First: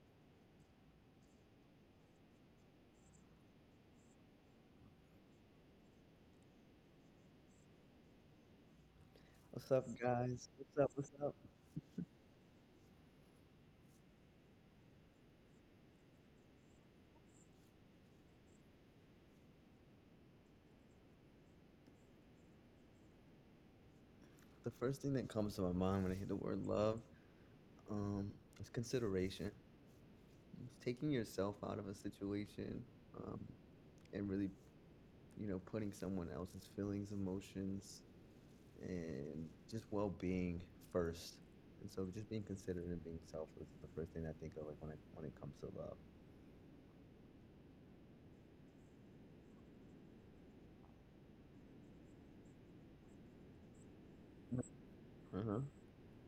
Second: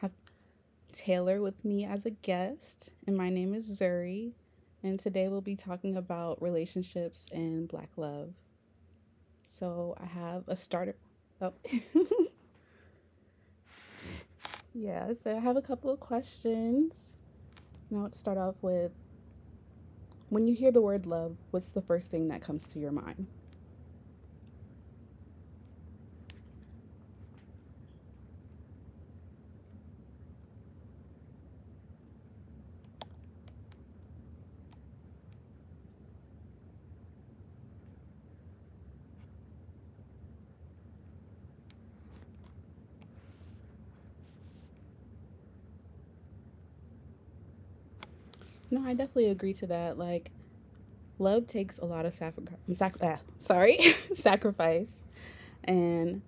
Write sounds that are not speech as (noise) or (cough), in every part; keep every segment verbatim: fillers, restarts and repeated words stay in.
have Taylor with me as a guest, and my name is Zuri. And today we'll be talking about relationships and Black love. What's up, So I have guys? a What's up? starter. What's up? Oh, (laughs) yeah. So I have a couple of questions. Now let's start off with, when you hear the word love, what's the first thing that comes to your mind? The first thing that comes to my mind when I hear the word love um, is consideration. It's taking yourself out of a situation um, and really, you know, putting someone else's feelings, emotions, and just well being first. And so just being considerate and being selfless is the first thing I think of like when it, when it comes to love. No, I definitely agree to that. Like, love takes a lot of sacrifice. Sac- ah, sorry, (laughs) sacrifice. Uh-huh. And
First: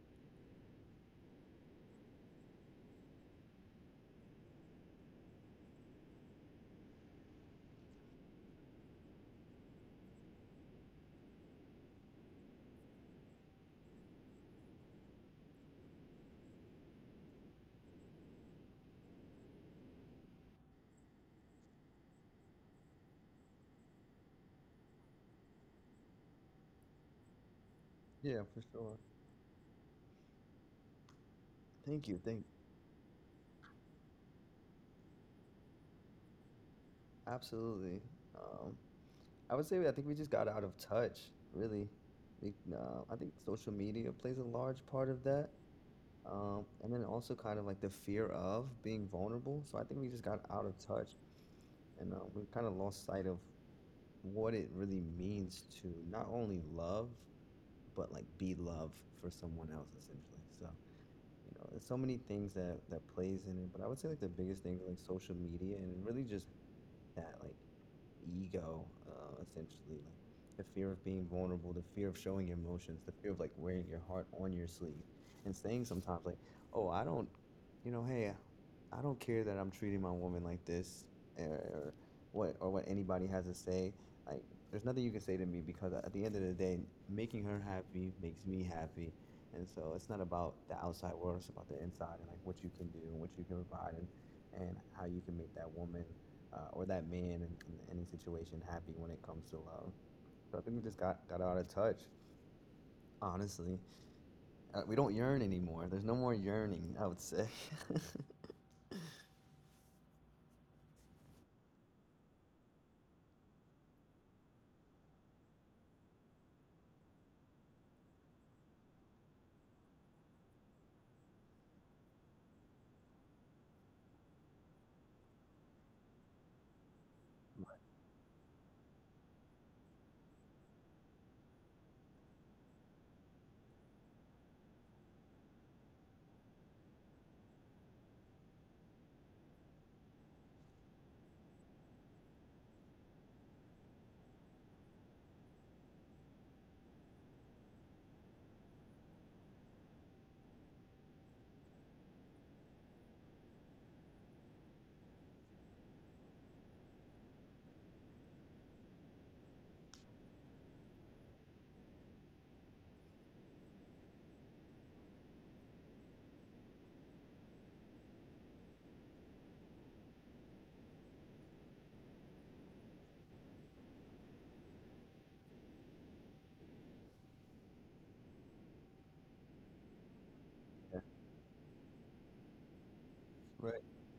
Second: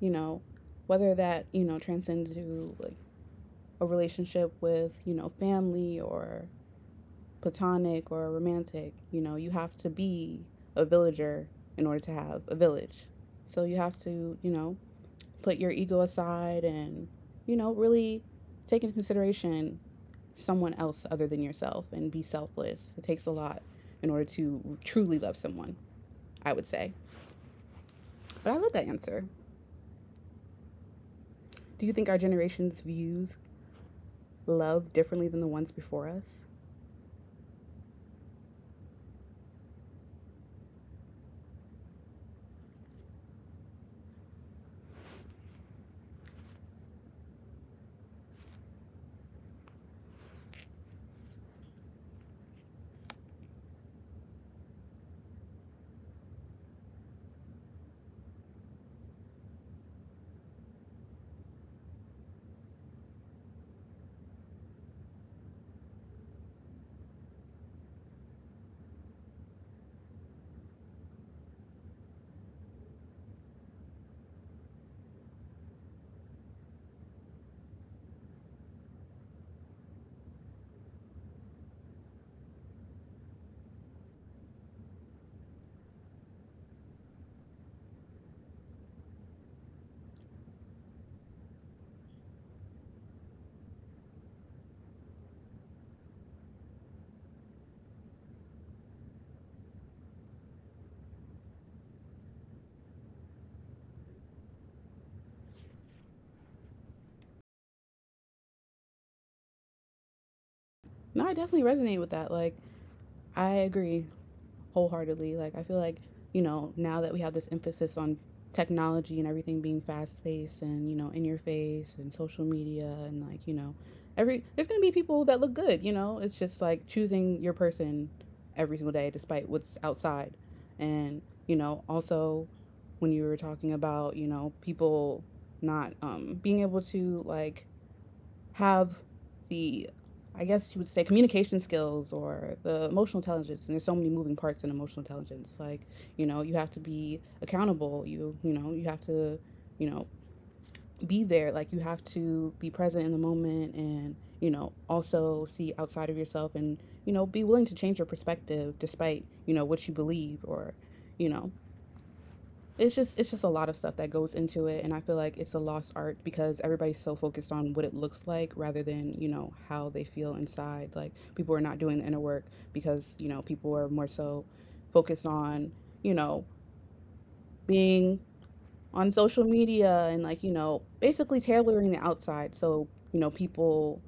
you know, whether that, you know, transcends to like a relationship with, you know, family or platonic or romantic. You know, you have to be a villager in order to have a village. So you have to, you know, put your ego aside and, you know, really take into consideration someone else other than yourself and be selfless. It takes a lot in order to truly love someone, I would say. Yeah, for But I love sure. that answer. Thank Do you. you think Thank our generation's views love differently than the ones before us? Absolutely. Um, I would say I think we just got out of touch, really. Like, no, I think social media plays a large part of that. Um, and then also kind of like the fear of being vulnerable. So I think we just got out of touch and uh, we kind of lost sight of what it really means to not only love, but like be love for someone else essentially. So, you know, there's so many things that that plays in it, but I would say like the biggest thing is like social media and really just that like ego, uh, essentially, like the fear of being vulnerable, the fear of showing your emotions, the fear of like wearing your heart on your sleeve, and saying sometimes like, "Oh, I don't, you know, hey, I don't care that I'm treating my woman like this, or, or what, or what anybody has to say. Like, there's nothing you can say to me because at the end of the day, making her happy makes me happy." And so it's not about the outside world; it's about the inside and like what you can do and what you can provide and, and how you can make that woman uh, or that man in, in any situation happy when it comes to love. So I think we just got, got out of touch, honestly. Uh, we don't yearn anymore. There's no more yearning, I would say. (laughs) No, I definitely resonate with that. Like, I agree wholeheartedly. Like, I feel like, you know, now that we have this emphasis on technology and everything being fast paced and, you know, in your face and social media and, like, you know, every, there's going to be people that look good, you know? It's just like choosing your person every single day despite what's outside. And, you know, also when you were talking about, you know, people not um, being able to, like, have the I guess you would say communication skills or the emotional intelligence. And there's so many moving parts in emotional intelligence. Like, you know, you have to be accountable. You, you know, you have to, you know, be there. Like, you have to be present in the moment and, you know, also see outside of yourself and, you know, be willing to change your perspective despite, you know, what you believe. Or, you know, it's just it's just a lot of stuff that goes into it. And I feel like it's a lost art because everybody's so focused on what it looks like rather than you know how they feel inside. Like, people are not doing the inner work because you know people are more so focused on you know being on social media and, like, you know Yeah. basically tailoring the outside so you know Right. people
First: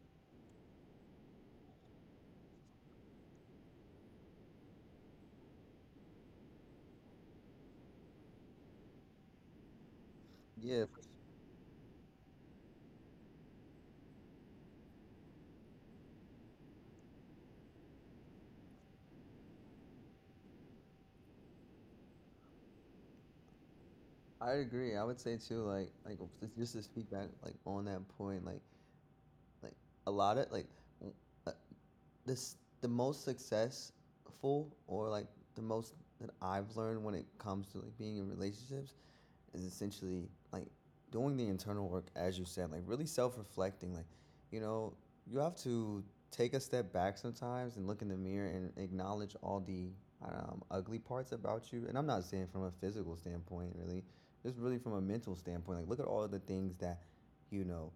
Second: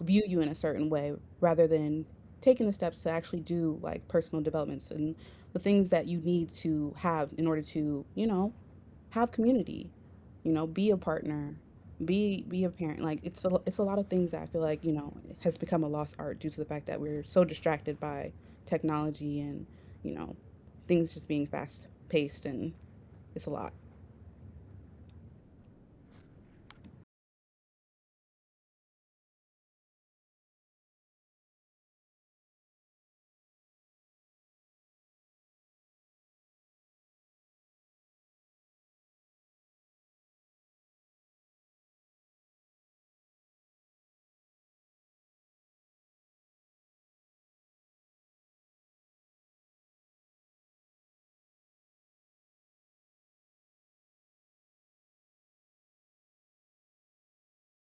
view you in a certain way rather than taking the steps to actually do like personal developments and the things that you need to have in order to you know have community, you know Yeah, be a I partner, be be a parent. Like it's a, it's a lot of things that I feel like you know has become a lost art due to the fact that we're so distracted by technology and you know things just being fast paced. And it's a lot. agree. I would say too, like, like just just to speak back, like on that point, like, like a lot of like, w- uh, this the most successful or like the most that I've learned when it comes to like being in relationships is essentially like doing the internal work, as you said, like really self reflecting. Like, you know, you have to take a step back sometimes and look in the mirror and acknowledge all the um, ugly parts about you. And I'm not saying from a physical standpoint, really, just really from a mental standpoint. Like, look at all the things that, you know,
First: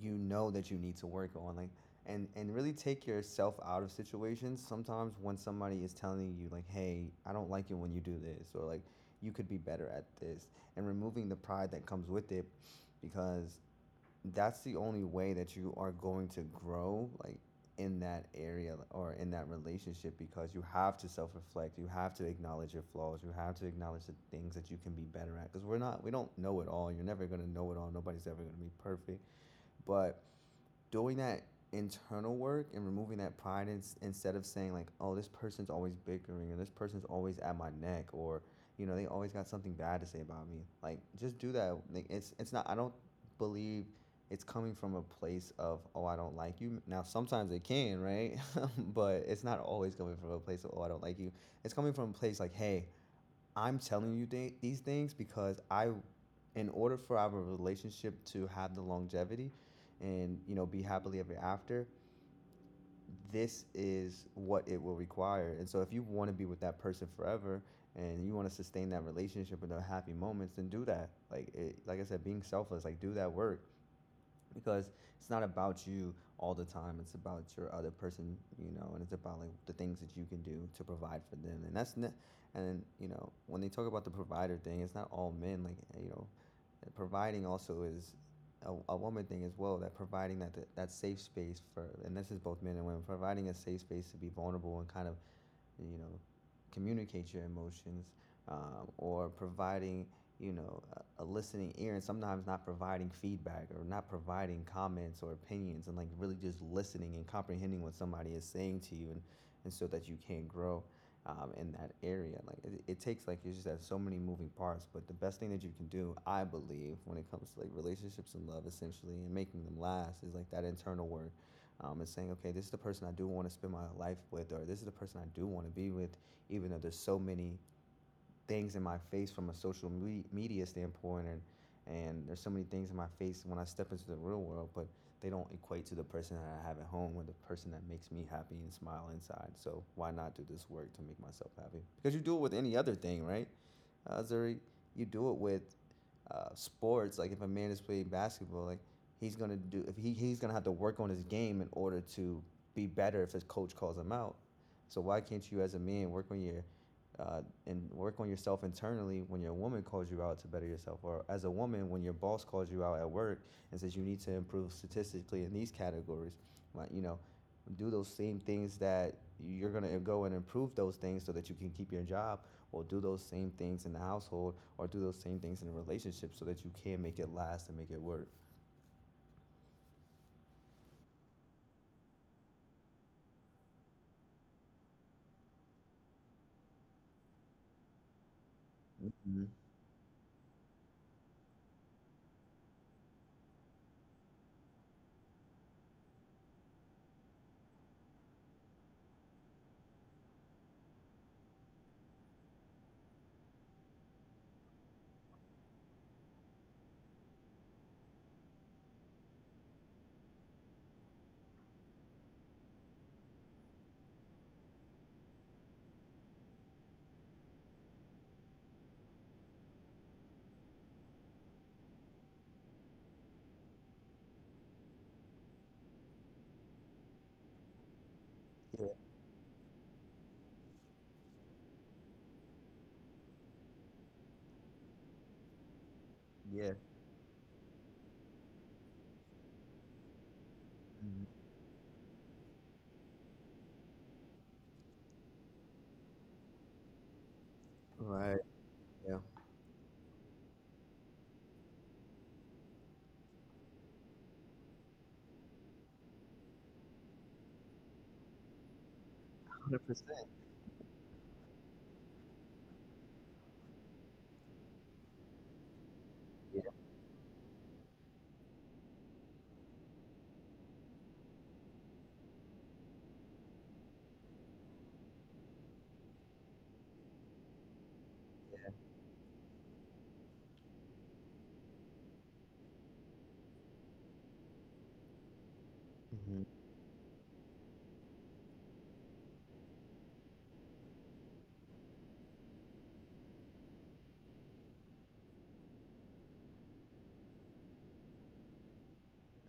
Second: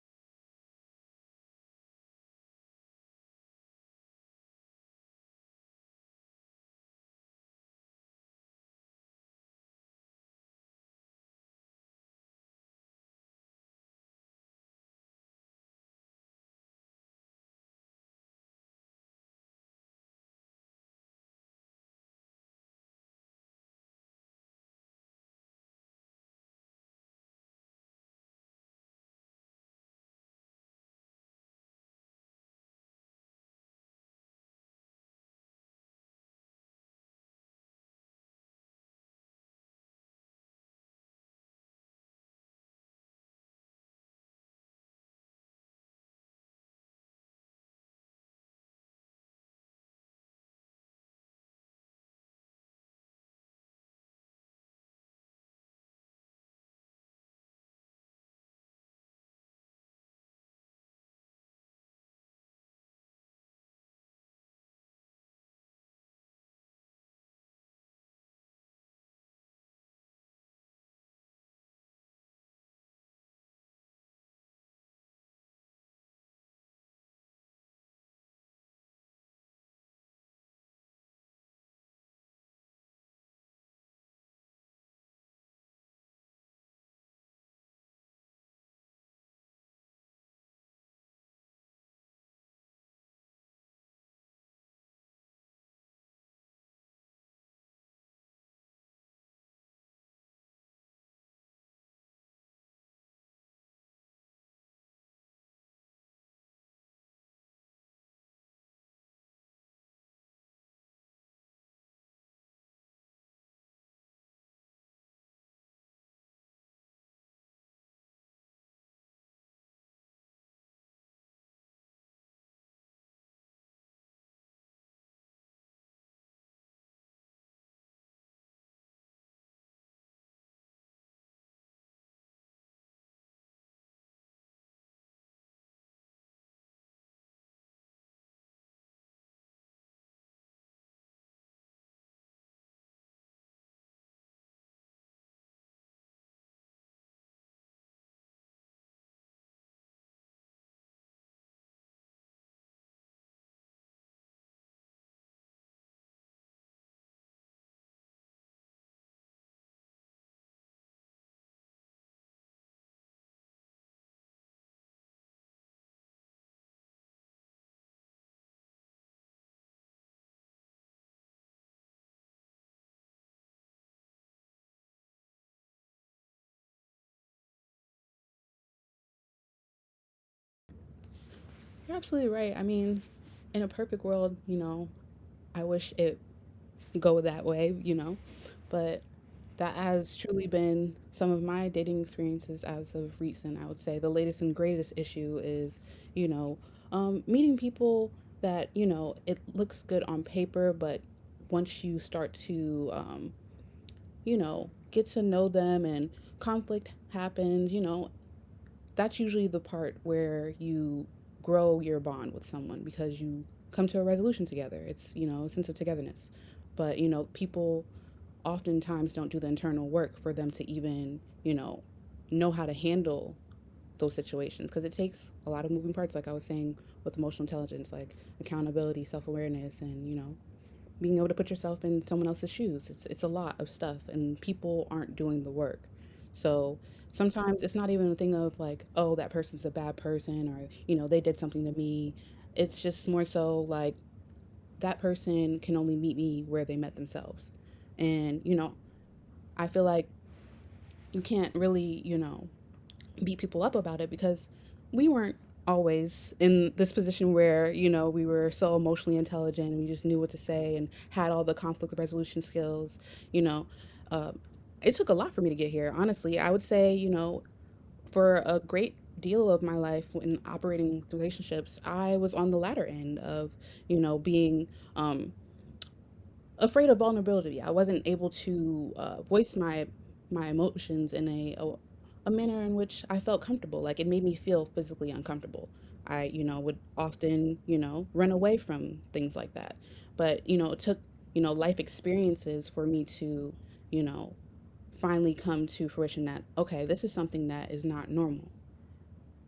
you know that you need to work on like and and really take yourself out of situations sometimes when somebody is telling you like, hey, I don't like it when you do this, or like you could be better at this, and removing the pride that comes with it, because that's the only way that you are going to grow, like in that area or in that relationship, because you have to self-reflect, you have to acknowledge your flaws, you have to acknowledge the things that you can be better at, because we're not we don't know it all, you're never going to know it all, nobody's ever going to be perfect, but doing that internal work and removing that pride in, instead of saying like, oh, this person's always bickering, or this person's always at my neck, or you know they always got something bad to say about me, like just do that, like it's it's not i don't believe it's coming from a place of, oh, I don't like you. Now sometimes it can, right? (laughs) But it's not always coming from a place of, oh, I don't like you. It's coming from a place like, hey, i'm telling you th- these things because i in order for our relationship to have the longevity and, you know be happily ever after, this is what it will require. And so if you want to be with that person forever and you want to sustain that relationship with the happy moments, then do that. Like it, like I said, being selfless, like do that work, because it's not about you all the time, it's about your other person, you know, and it's about like the things that you can do to provide for them. And that's ne- and you know, when they talk about the provider thing, it's not all men, like eh, you know, providing also is a, a woman thing as well. That providing that that safe space for, and this is both men and women, providing a safe space to be vulnerable and kind of, you know, communicate your emotions, um, or providing, you know, a, a listening ear, and sometimes not providing feedback or not providing comments or opinions, and like really just listening and comprehending what somebody is saying to you, and, and so that you can grow um, in that area. Like it, it takes like, you just have so many moving parts, but the best thing that you can do, I believe, when it comes to like relationships and love, essentially, and making them last, is like that internal work, um, and saying, okay, this is the person I do want to spend my life with, or this is the person I do want to be with, even though there's so many things in my face from a social me- media standpoint, and and there's so many things in my face when I step into the real world, but they don't equate to the person that I have at home or the person that makes me happy and smile inside. So why not do this work to make myself happy? Because you do it with any other thing, right? Uh, Zuri, you do it with uh, sports, like if a man is playing basketball, like he's gonna do if he, he's gonna have to work on his game in order to be better if his coach calls him out. So why can't you as a man work on your uh, and work on yourself internally when your woman calls you out to better yourself, or as a woman when your boss calls you out at work and says you need to improve statistically in these categories, like, you know, do those same things that you're gonna go and improve those things so that you can keep your job, or do those same things in the household, or do those same things in a relationship so that you can make it last and make it work. You're absolutely right. I mean, in a perfect world, you know I wish it go that way, you know but Mm-hmm. that has truly been some of my dating experiences as of recent. I would say the latest and greatest issue is, you know, um, meeting people that you know it looks good on paper, but once you start to, um, you know, get to know them and conflict happens, you know, that's usually the part where you grow your bond with someone because you come to a resolution together. It's you know a sense of togetherness, but you know people oftentimes don't do the internal work for them to even, you know, know how to handle those situations because it takes a lot of moving parts, like I was saying, with emotional intelligence, like Yeah. accountability, self-awareness and, you know, being able to put yourself in someone else's shoes. It's it's a lot of stuff and people aren't doing the work. Yeah. So sometimes it's not even a thing of like, oh, that person's a bad person or, you know, they did Mhm. something to me. It's just more so like that person can only meet me where they met themselves. And, Right. you know, Yeah. I feel like you can't really, you know, beat people up about it because we weren't always in this position where, you know, we were so emotionally intelligent and we Hundred just knew what percent. to say and had all the conflict resolution skills, you know. Uh, it took a lot for me to get here, honestly. I would Yeah. say, you know, for a great deal of my life when operating relationships, I was on the latter end of, you know, being um, afraid of vulnerability. I wasn't able to uh, voice my my emotions in a, a a manner in which I felt comfortable. Like, it made me feel physically uncomfortable. I Mm-hmm. you know would often you know run away from things like that. But you know it took you know life experiences for me to you know finally come to fruition that okay, this is something that is not normal.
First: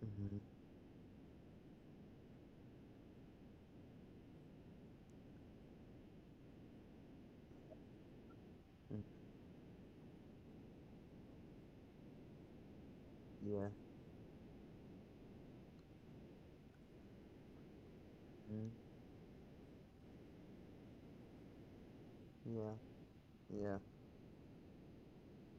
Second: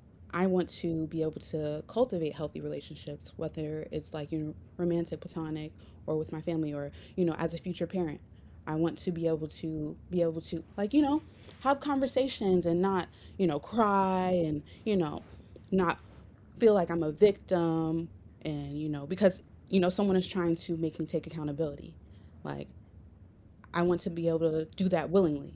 Mm-hmm. I want to be able to cultivate healthy relationships, whether it's like, you know, romantic, platonic, or with my family, or you know, as a future parent. I want Mm, to be able to be able to like you know, have conversations and not you know yeah. cry and you know, not feel like I'm a victim and you mm know because you know someone is trying to make me take accountability. Like, Yeah. Yeah. I want to be able to do that willingly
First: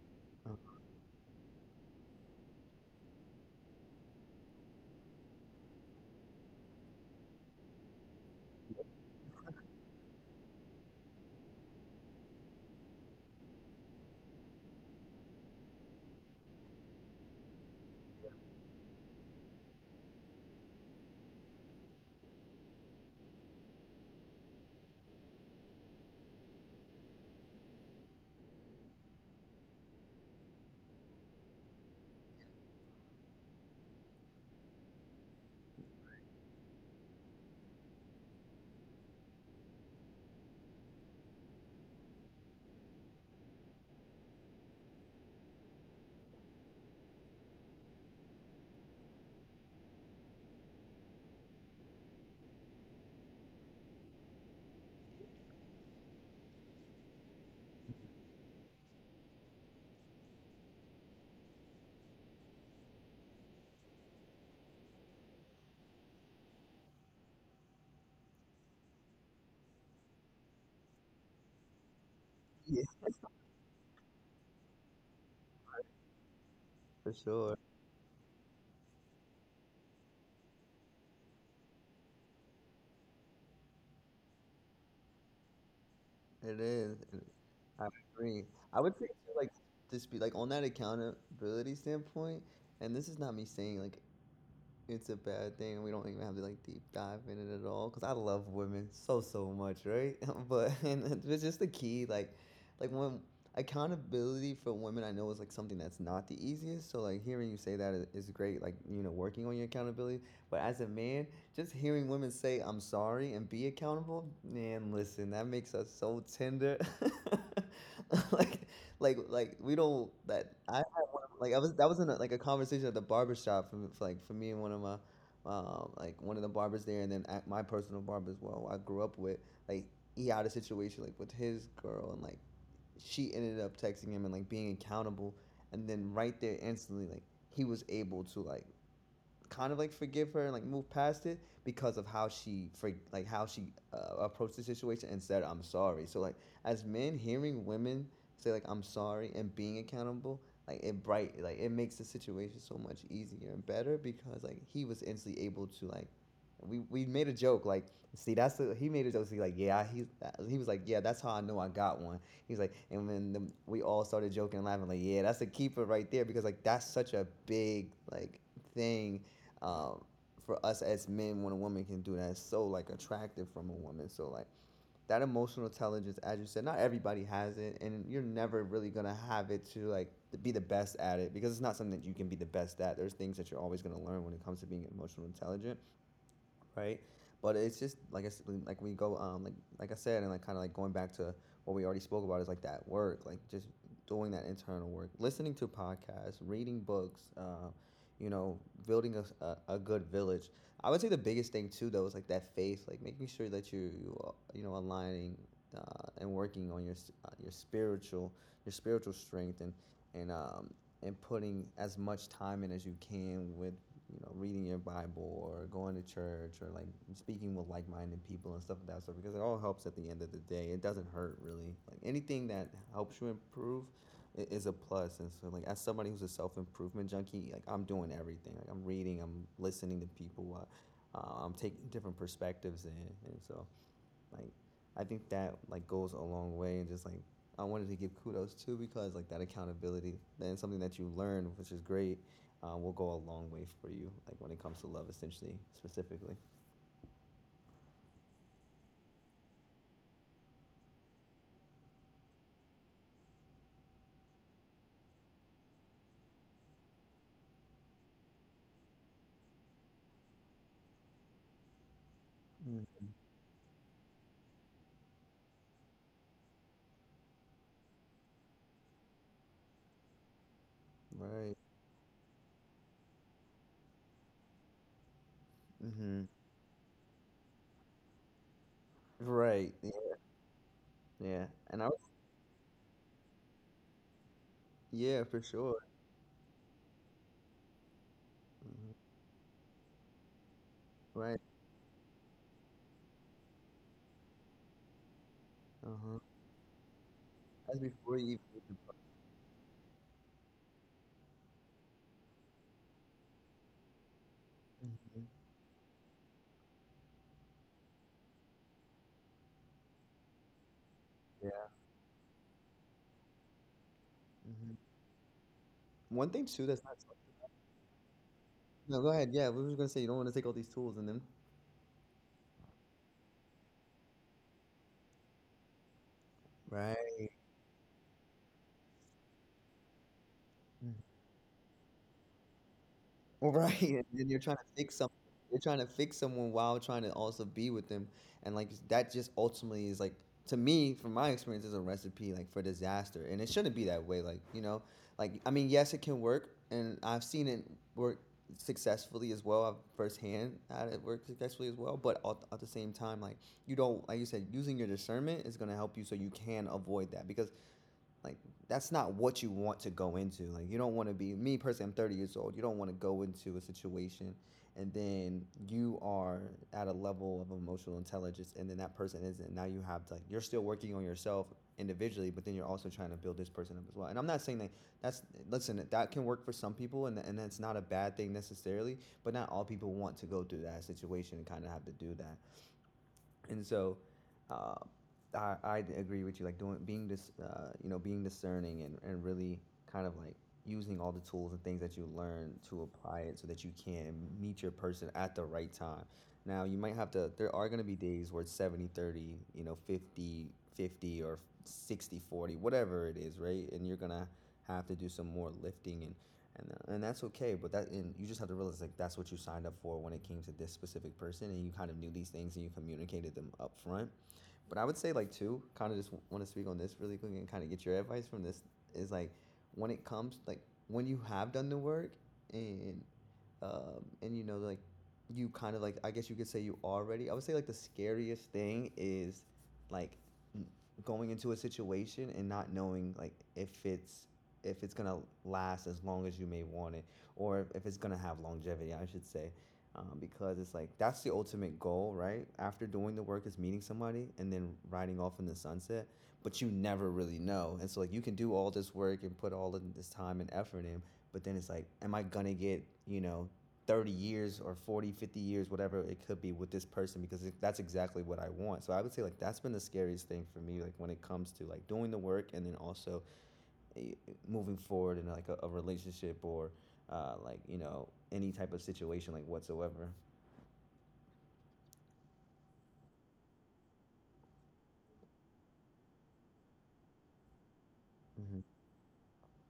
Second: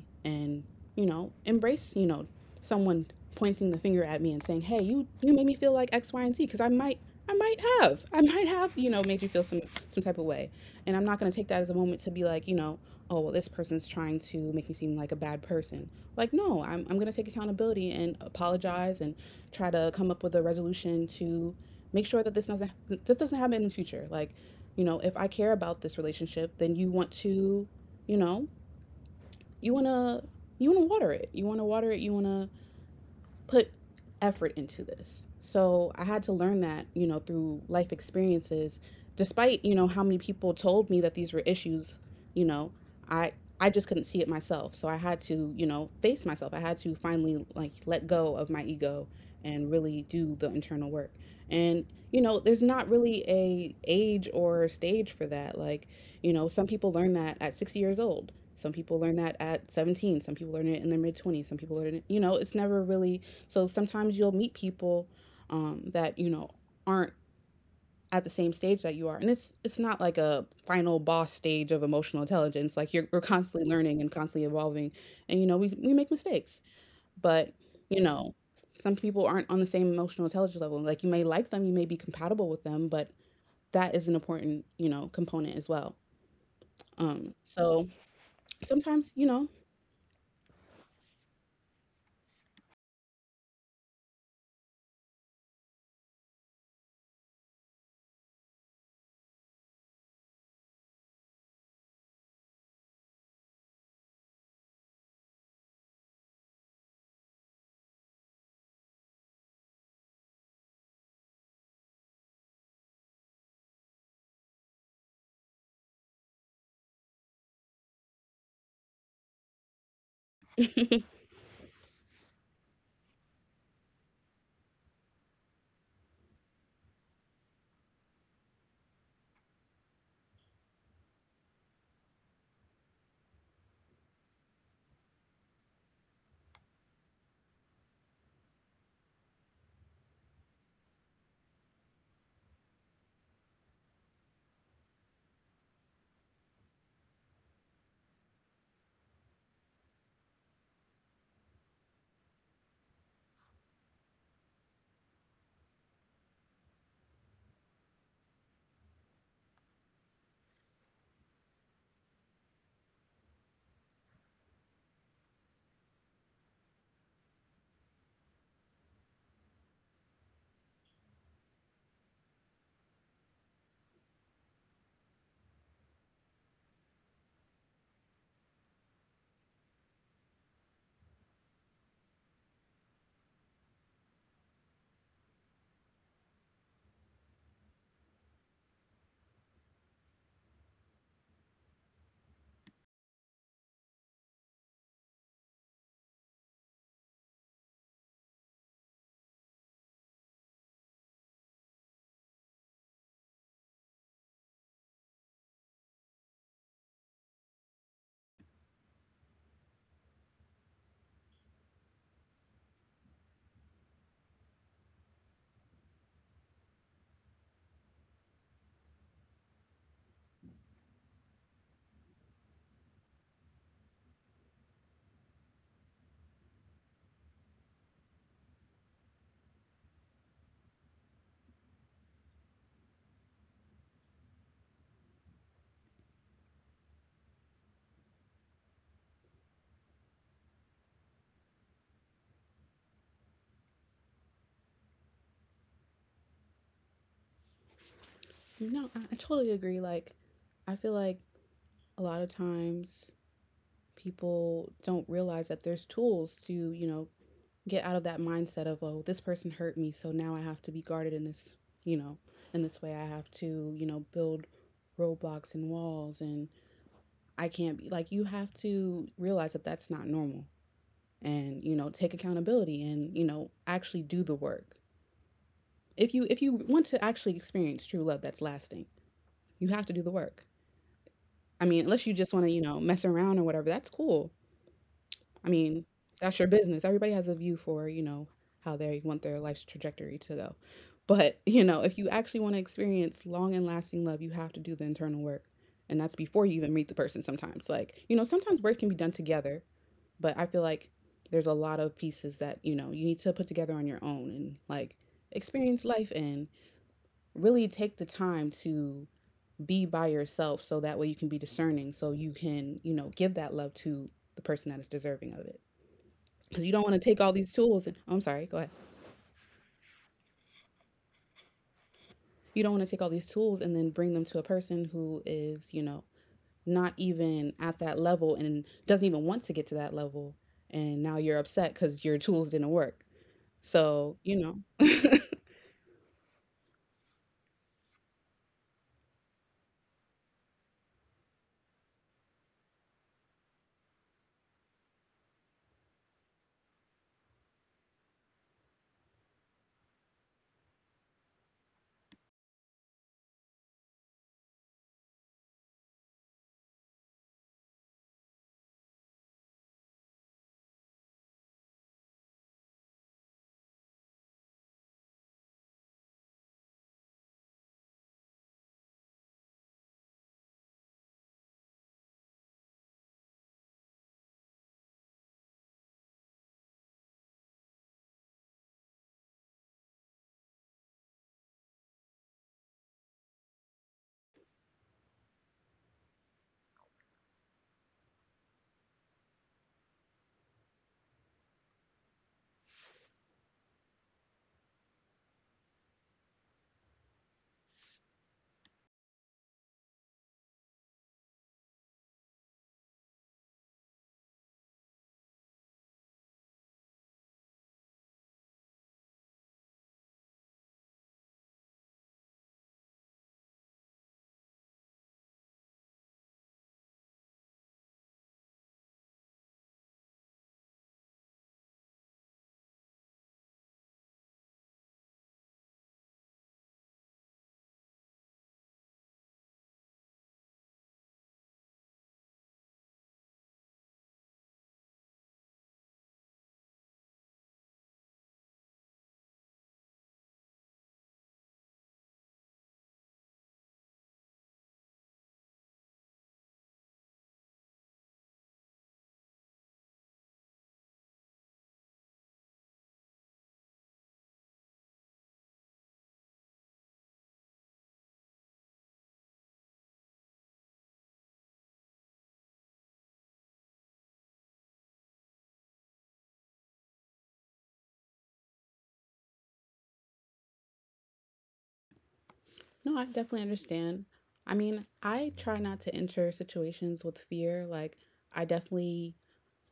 Uh, and, you know, embrace, you know, someone pointing the finger at me and saying, "Hey, you you made me feel like X, Y, and Z," because I might I might have I might have you know made you feel some some type of way, and I'm not going to take that as a moment to be like, you know, oh well, this person's trying to make me seem like a bad person. Like, no, I'm I'm going to take accountability and apologize and try to come up with a resolution to make sure that this doesn't this doesn't happen in the future. Like, you know, if I care about this relationship, then you want to you know you want to you want to water it. You want to water it you want to put effort into this. So I had to learn that, you know, through life experiences. Despite, you know, how many people told me that these were issues, you know, I I just couldn't see it myself. So I had to, you know, face myself. I had to finally like let go of my ego and really do the internal work. And you know, there's not really a age or stage for that. Like, you know, some people learn that at sixty years old. Some people learn that at seventeen. Some people learn it in their mid twenties. Some people learn it, you know, it's never really. So sometimes you'll meet people um, that you know aren't at the same stage that you are, and it's it's not like a final boss stage of emotional (laughs) intelligence. Yeah. Like, you're we're constantly learning and constantly evolving, and you know we we make mistakes, For but sure. you know some people aren't on the same emotional intelligence level. Like, you may like them, you may be compatible with them, but that is an important you know component as well. It is. And Um, so I agree. I would say sometimes you too, know like just be like on that accountability standpoint, and this is not me saying like it's a bad thing. We don't even have to like deep dive in it at all, because I love women so so much, right? (laughs) But and it's just the key, like, like when accountability for women, I know, is like something that's not the easiest. So like hearing you say that is, is great. Like, you know, working on your accountability. But as a man, just hearing women say "I'm sorry" and be accountable, man, listen, that makes us so tender. (laughs) Like, like, like we don't that I like I was that was in a, like a conversation at the barber shop from for, like for me and one of my um like one of the barbers there, and then at my personal barber as well I grew up with, like he had a situation like with his girl, and like she ended up texting him and like being accountable, and then right there instantly, like he was able to like kind of like forgive her and like move past it because of how she for like how she uh, approached the situation and said I'm sorry. So like as men, hearing women say like I'm sorry and being accountable, like it bright like it makes the situation so much easier and better, because like he was instantly able to like we, we made a joke like see that's the he made a joke, see, like, yeah, he he was like, yeah, that's how I know I got one. He's like, and then the, we all started joking and laughing like, yeah, that's a keeper right there, because like that's such a big like thing um, for us as men when a woman can do that, it's so like attractive from a woman. So like that emotional intelligence, as you said, not everybody has it, and you're never really gonna have it to like to be the best at it, because it's not something that you can be the best at. There's things that you're always gonna learn when it comes to being emotional intelligent, right? But it's just like I s- like we go um like like I said and like kind of like going back to what we already spoke about is like that work, like just doing that internal work, listening to podcasts, reading books, uh, you know, building a a a good village. I would say the biggest thing too though is like that faith, like making sure that you you, are, you know aligning, uh, and working on your s- uh, your spiritual your spiritual strength and and um and putting as much time in as you can with you know, reading your Bible or going to church or like speaking with like minded people and stuff like that. So because it all helps at the end of the day. It doesn't hurt really. Like anything that helps you improve is a plus. And so, like, as somebody who's a self improvement junkie, like, I'm doing everything. Like, I'm reading, I'm listening to people, uh, uh, I'm taking different perspectives in. And so, like, I think that like goes a long way, and just like I wanted to give kudos too because like that accountability and something that you learn, which is great, uh, will go a long way for you. Like when it comes to love, essentially, specifically. no, I, I totally agree. Like, I feel like a lot of times people don't realize that there's tools to, you know, get out of that mindset of, oh, this person hurt me, so now I have to be guarded in this, you know, in this way. I Mhm. have to, you know, build roadblocks and walls, and I can't be like, you have to realize that that's not normal Right. and, you know, take accountability and, you know, actually do the work. If Hmm. you if you want to actually experience true love that's lasting, you Right. have Yeah. to do the work. Yeah. I mean, And I was- unless you just want to, you know, mess around or whatever, that's cool. Yeah, for I mean, sure. that's your business. Everybody has a view for, you know, how they Hmm. want their life's trajectory to go. Right. But, (laughs) you know, if you actually want to experience long and lasting love, you have to do the internal work. Uh And that's huh. before you even meet the person sometimes. That's Like, you before know, you even sometimes get the- work can be done together, but I feel like there's a lot of pieces that, you know, you need to put together on your own and like Mhm. experience life and really take the time to be by yourself so that way you can be Yeah. discerning, so you can, you know, give that love to the person Hmm. that is deserving of it One thing because too you that's don't want not to so. take all these tools and oh, I'm sorry, go ahead. No, go ahead. Yeah, we were just gonna say you don't want to take all these tools and then. You don't want to take all these tools and then bring them to a person who is, you know, not Right. even at that level and doesn't even want to get to that level. And now you're upset because your tools didn't work. Right, (laughs) and So, then you you're trying know, to fix some you're trying to fix someone while trying to also be with them, and, like, that just ultimately is, like, to me, from my experience, is a recipe, like, for disaster, and it shouldn't be that way, like, you know? Like, I mean, yes, it can work, and I've seen it work successfully as well. I've firsthand had it work successfully as well, but at at the same time, like, you don't, like you said, using your discernment is gonna help you so you can avoid that because like that's not what you want to go into. Like you don't want to be me personally. I'm thirty years old. You don't want to go into a situation, and then you are at a level of emotional intelligence, and then that person isn't. Now you have to, like, you're still working on yourself individually, but then you're also trying to build this person up as well. And I'm not saying that that's, listen, that can work for some people, and and that's not a bad thing necessarily. But not all people want to go through that situation and kind of have to do that, and so uh, I, I agree with you, like doing being this, uh, you know being discerning, and, and really kind of like using all the tools and things that you learn to apply it so that you can meet your person at the right time. Now you might have to, there are going to be days where it's seventy thirty, you know fifty fifty or sixty forty, whatever it is, right? And you're going to have to do some more lifting, and and uh, and that's okay, but that and you just have to realize like that's what you signed up for when it came to this specific person, and you kind of knew these things and you communicated them up front. But I would say like too kind of just want to speak on this really quick and kind of get your advice from this is like when it comes like when you have done the work and um, and you know like you kind of like, I guess you could say, you already. I would say like the scariest thing is like going into a situation and not knowing like if it's if it's gonna last as long as you may want it, or if- if it's gonna have longevity, I should say. Um, because it's like that's the ultimate goal, right? After doing the work is meeting somebody and then riding off in the sunset, but you never really know. And so like you can do all this work and put all of this time and effort in, but then it's like, am I gonna get, you know, thirty years or forty, fifty years, whatever it could be with this person, because that's exactly what I want. So I would say like that's been the scariest thing for me, like when it comes to like doing the work and then also eh, moving forward in like a, a relationship or uh, like, you know, any type of situation like whatsoever. no, I definitely understand. I mean, I try not to enter situations with fear. Like, I Hmm. definitely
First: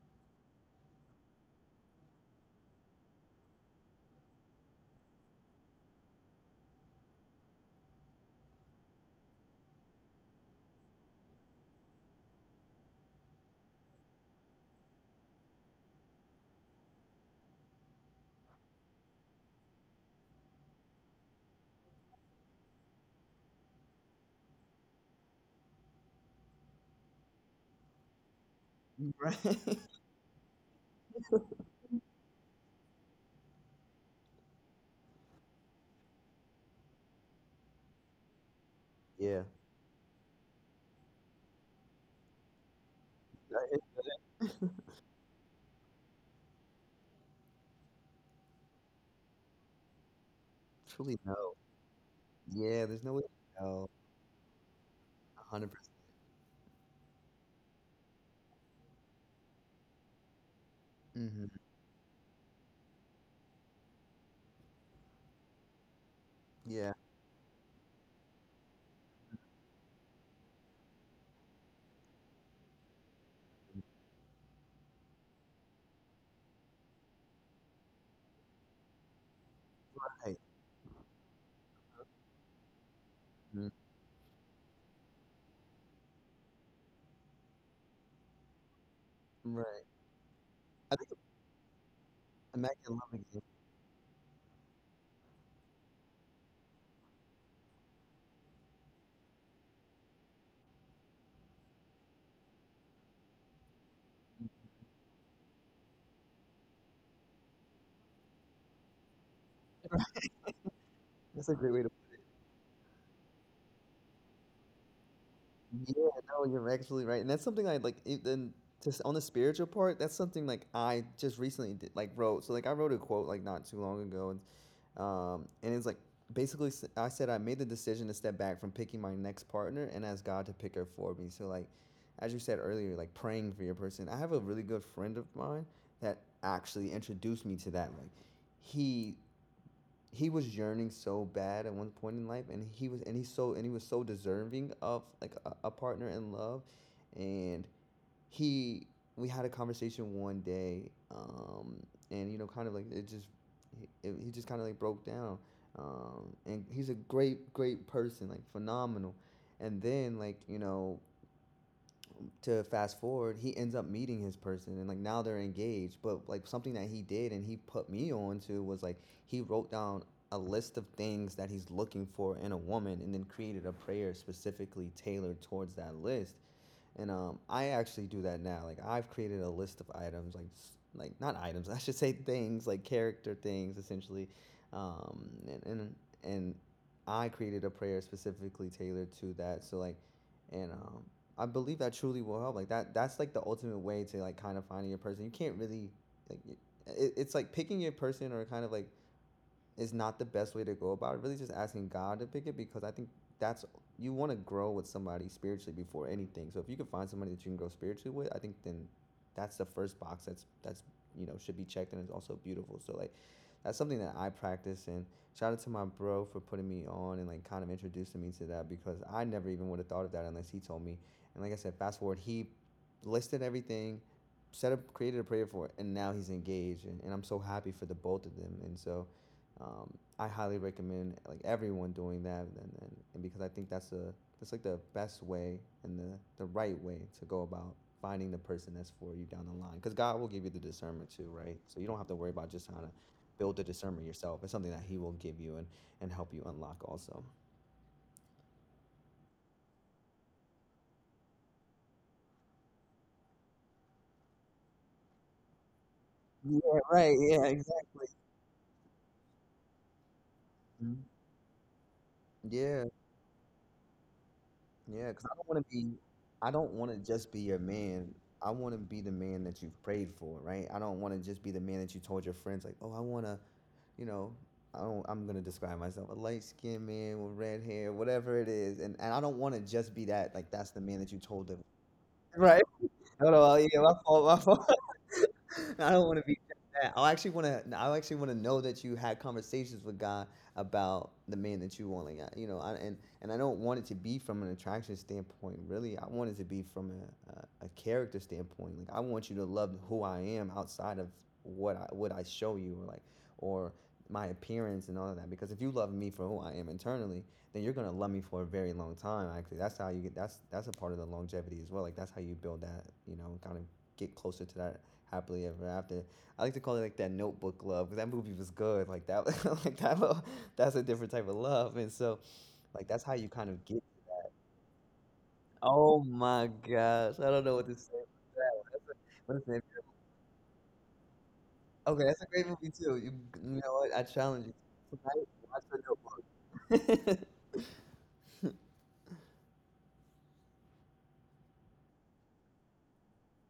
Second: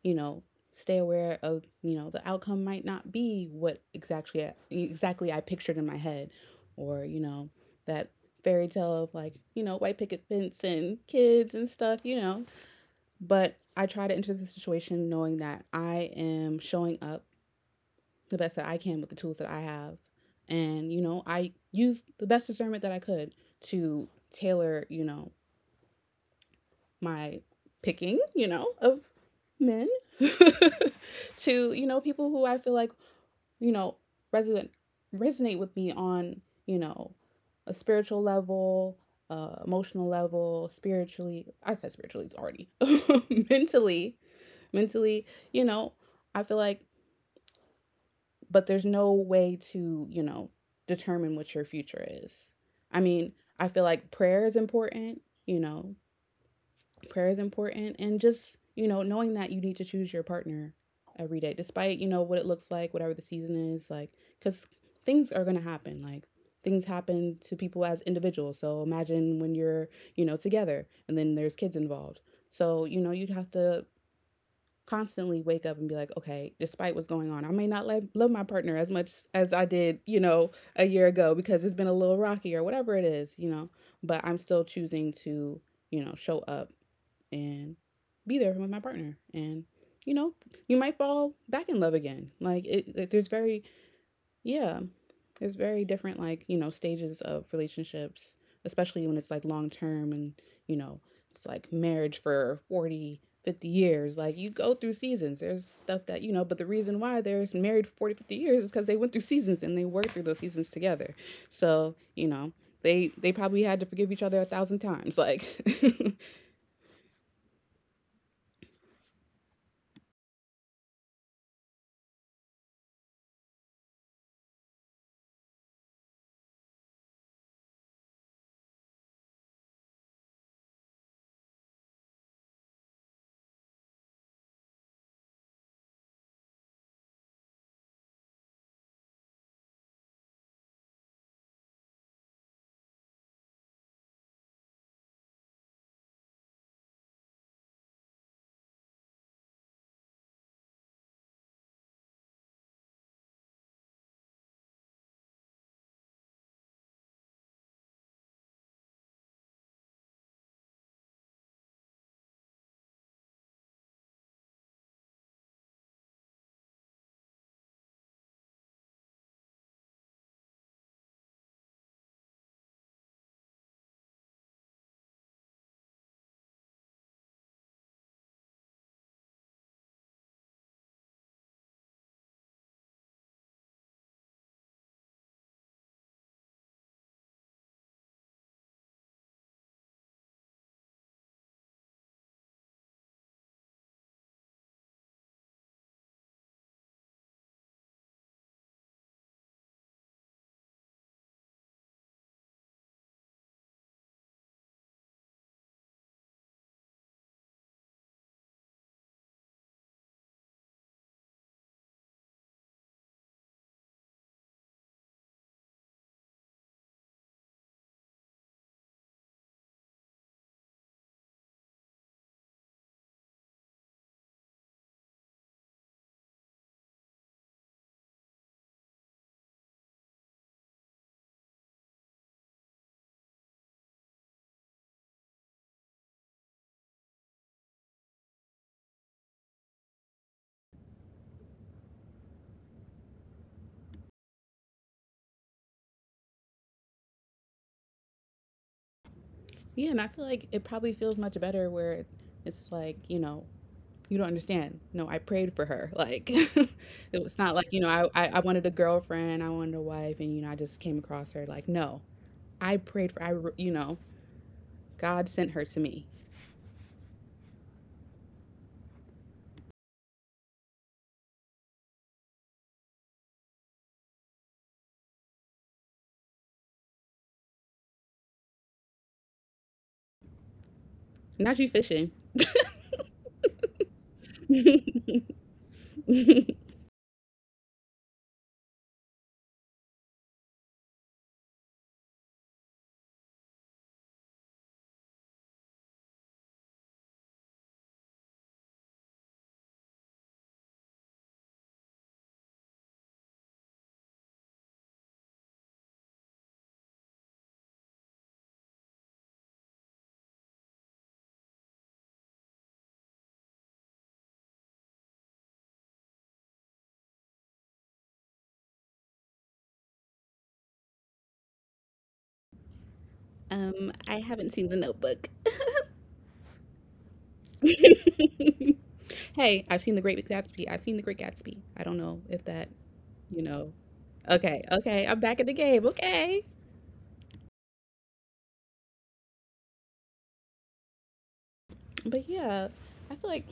you know, stay aware of, you know, the outcome might not be what exactly I, exactly I pictured in my head or, you know, that fairy tale of like, you know, white picket fence and kids and stuff, you know. But I try to enter the situation knowing that I am showing up the best that I can with the tools that I have. And, you know, I used the best discernment that I could to tailor, you know, my picking, you know, of Right. (laughs) men (laughs) to, you know, people who I feel like, you know, resonate resonate with me on, you know, a spiritual level, Yeah. uh, emotional level, spiritually. I said spiritually it's already. (laughs) (laughs) mentally, mentally, you know, I feel like but there's no way to, you know, Truly determine what no. your future is. Yeah, I there's no way mean, to I feel know. like prayer is important, you one hundred percent. know, prayer is important and just, you know, knowing that you need to choose your partner every Hmm. day despite, you know, what it looks like whatever the season is like, because things are going to happen. Like, things Yeah. happen to people as individuals, so imagine when you're, you know, together and then there's kids involved. So, you know, you'd have to constantly wake up and be like, okay, despite what's going on, I may not love, love my partner as much as I did, you Right. know, a year ago because it's been a little rocky or whatever it is, you know, Mhm. but I'm still choosing to, you know, show up and be there with my partner. And, Right. you know, you I might think. fall back in love again. Like, it, Imagine it there's loving it. very, yeah, it's very different, like, you know, stages of relationships, especially when it's like long term and, you know, it's like marriage for forty, fifty years. Like, you go through seasons. There's stuff that, you know, but the reason why they're married for forty, fifty years is because they went through seasons and they worked through those seasons together. That's a great way to. So, you know, they, they probably had to forgive each other a thousand times. Like, Yeah, (laughs) no, you're absolutely right, and that's something I like it then just on the spiritual part, that's something like I just recently did like wrote. So like I wrote a quote like not too long ago and um and it's like basically s- I said I made the decision to step back from picking my next partner and ask God to pick her for me. So like, as you said earlier, like praying for your person. I have a really good friend of mine that actually introduced me to that. Like he he was yearning so bad at one point in life, and he was and he so and he was so deserving of like a, a partner in love, and he we had a conversation one day, um and you know kind of like it just he, it- he just kind of like broke down, um and he's a great great person, like, phenomenal. And then like you know to fast forward, he ends up meeting his person and like now they're engaged. But like something that he did and he put me on to was like he wrote down a list of things that he's looking for in a woman and then created a prayer specifically tailored towards that list. And um, I actually do that now. Like I've created a list of items, like s- like not items, (laughs) I should say things, like character things, essentially. Um, and and and I created a prayer specifically tailored to that. So like, and um, I believe that truly will help. Like that, that's like the ultimate way to like kind of finding your person. You can't really, like, y- it, it's like picking your person or kind of like is not the best way to go about it. Really, just asking God to pick it because I think that's you want to grow with somebody spiritually before anything. So if you can find somebody that you can grow spiritually with, I think then that's the first box that's that's you know should be checked, and it's also beautiful. So like that's something that I practice, and shout out to my bro for putting me on and like kind of introducing me to that, because I never even would have thought of that unless he told me. And like I said, fast forward, he listed everything, set up created a prayer for it, and now he's engaged, and, and I'm so happy for the both of them. And so um, I highly recommend like everyone doing that, and, and, and because I think that's a that's like the best way and the the right way to go about finding the person that's for you down the line. Because God will give you the discernment too, right? So you don't have to worry about just trying to build the discernment yourself. It's something that He will give you and and help you unlock also. yeah, and I feel like it probably feels much better where it's like, you know, you don't understand. No, I prayed for her. Like, (laughs) Yeah, right. it was Yeah, not like, you know, exactly. I, I, I wanted a girlfriend, I wanted a wife, and you know, I just came Mhm. across her. Like, no. I Yeah, prayed for I re- You know, yeah, God because I sent don't her want to to be, me. I don't want to just be your man. I want to be the man that you've prayed for, right? I don't want to just be the man that you told your friends, like, oh, I want to, you know, I don't, I'm going to describe myself a light skinned man with red hair, whatever it is. And, and I don't want to just be that, like, that's the man that you told Not them. you fishing. No, no, well, yeah, my fault, my fault. (laughs) I don't wanna be just that. I actually wanna I actually wanna know that you had conversations with God about the man that you want, like, uh, you know, I and and I don't want it to be from an attraction standpoint. Really, I want it to be from a a a character standpoint. Like, I want you to love who I am outside of what I what I show you, or, like, or my appearance and all of that, because if you love me for who I am internally, then you're gonna love me for a very long time. Actually, that's how you get. That's that's a part of the longevity as well. Like, that's how you build that, you know, kind of get closer to that happily ever after. I like to call it like that Notebook love, because that movie was good. Like that, (laughs) like that love, that's a different type of love. And so, like, that's how you kind of get. Um, I haven't seen the Notebook. Oh my gosh, I don't know what to say. For (laughs) that. Listen, Hey, I've seen the Great Gatsby. I've seen the Great Gatsby. I don't okay, know that's a if great that, movie too. You, you you know. know what? I challenge you Okay, okay, I'm tonight. back in the game. Okay. Watch The Notebook. (laughs) But yeah, I feel like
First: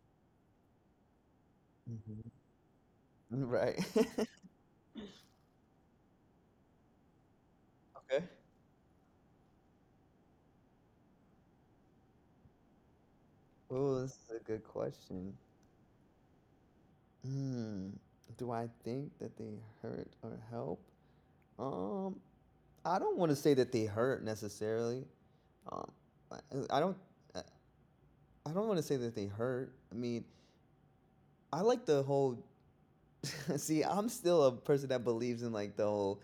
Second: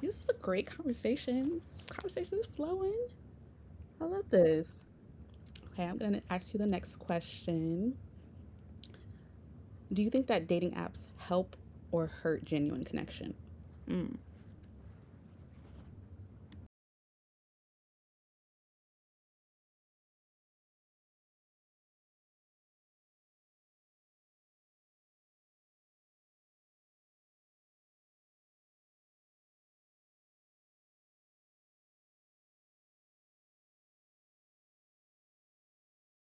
this is a great conversation. This Mhm. conversation is flowing. Right. I (laughs) love this. Okay, I'm going to ask you the next question. Okay. Do you think that dating apps help or hurt genuine connection? Oh, this is a good question. Hmm. Do I think that they hurt or help? Um, I don't want to say that they hurt necessarily. Um, I, I don't. I I don't want to say that they hurt. I mean, I like the whole. (laughs) See, I'm still a person that believes in like the whole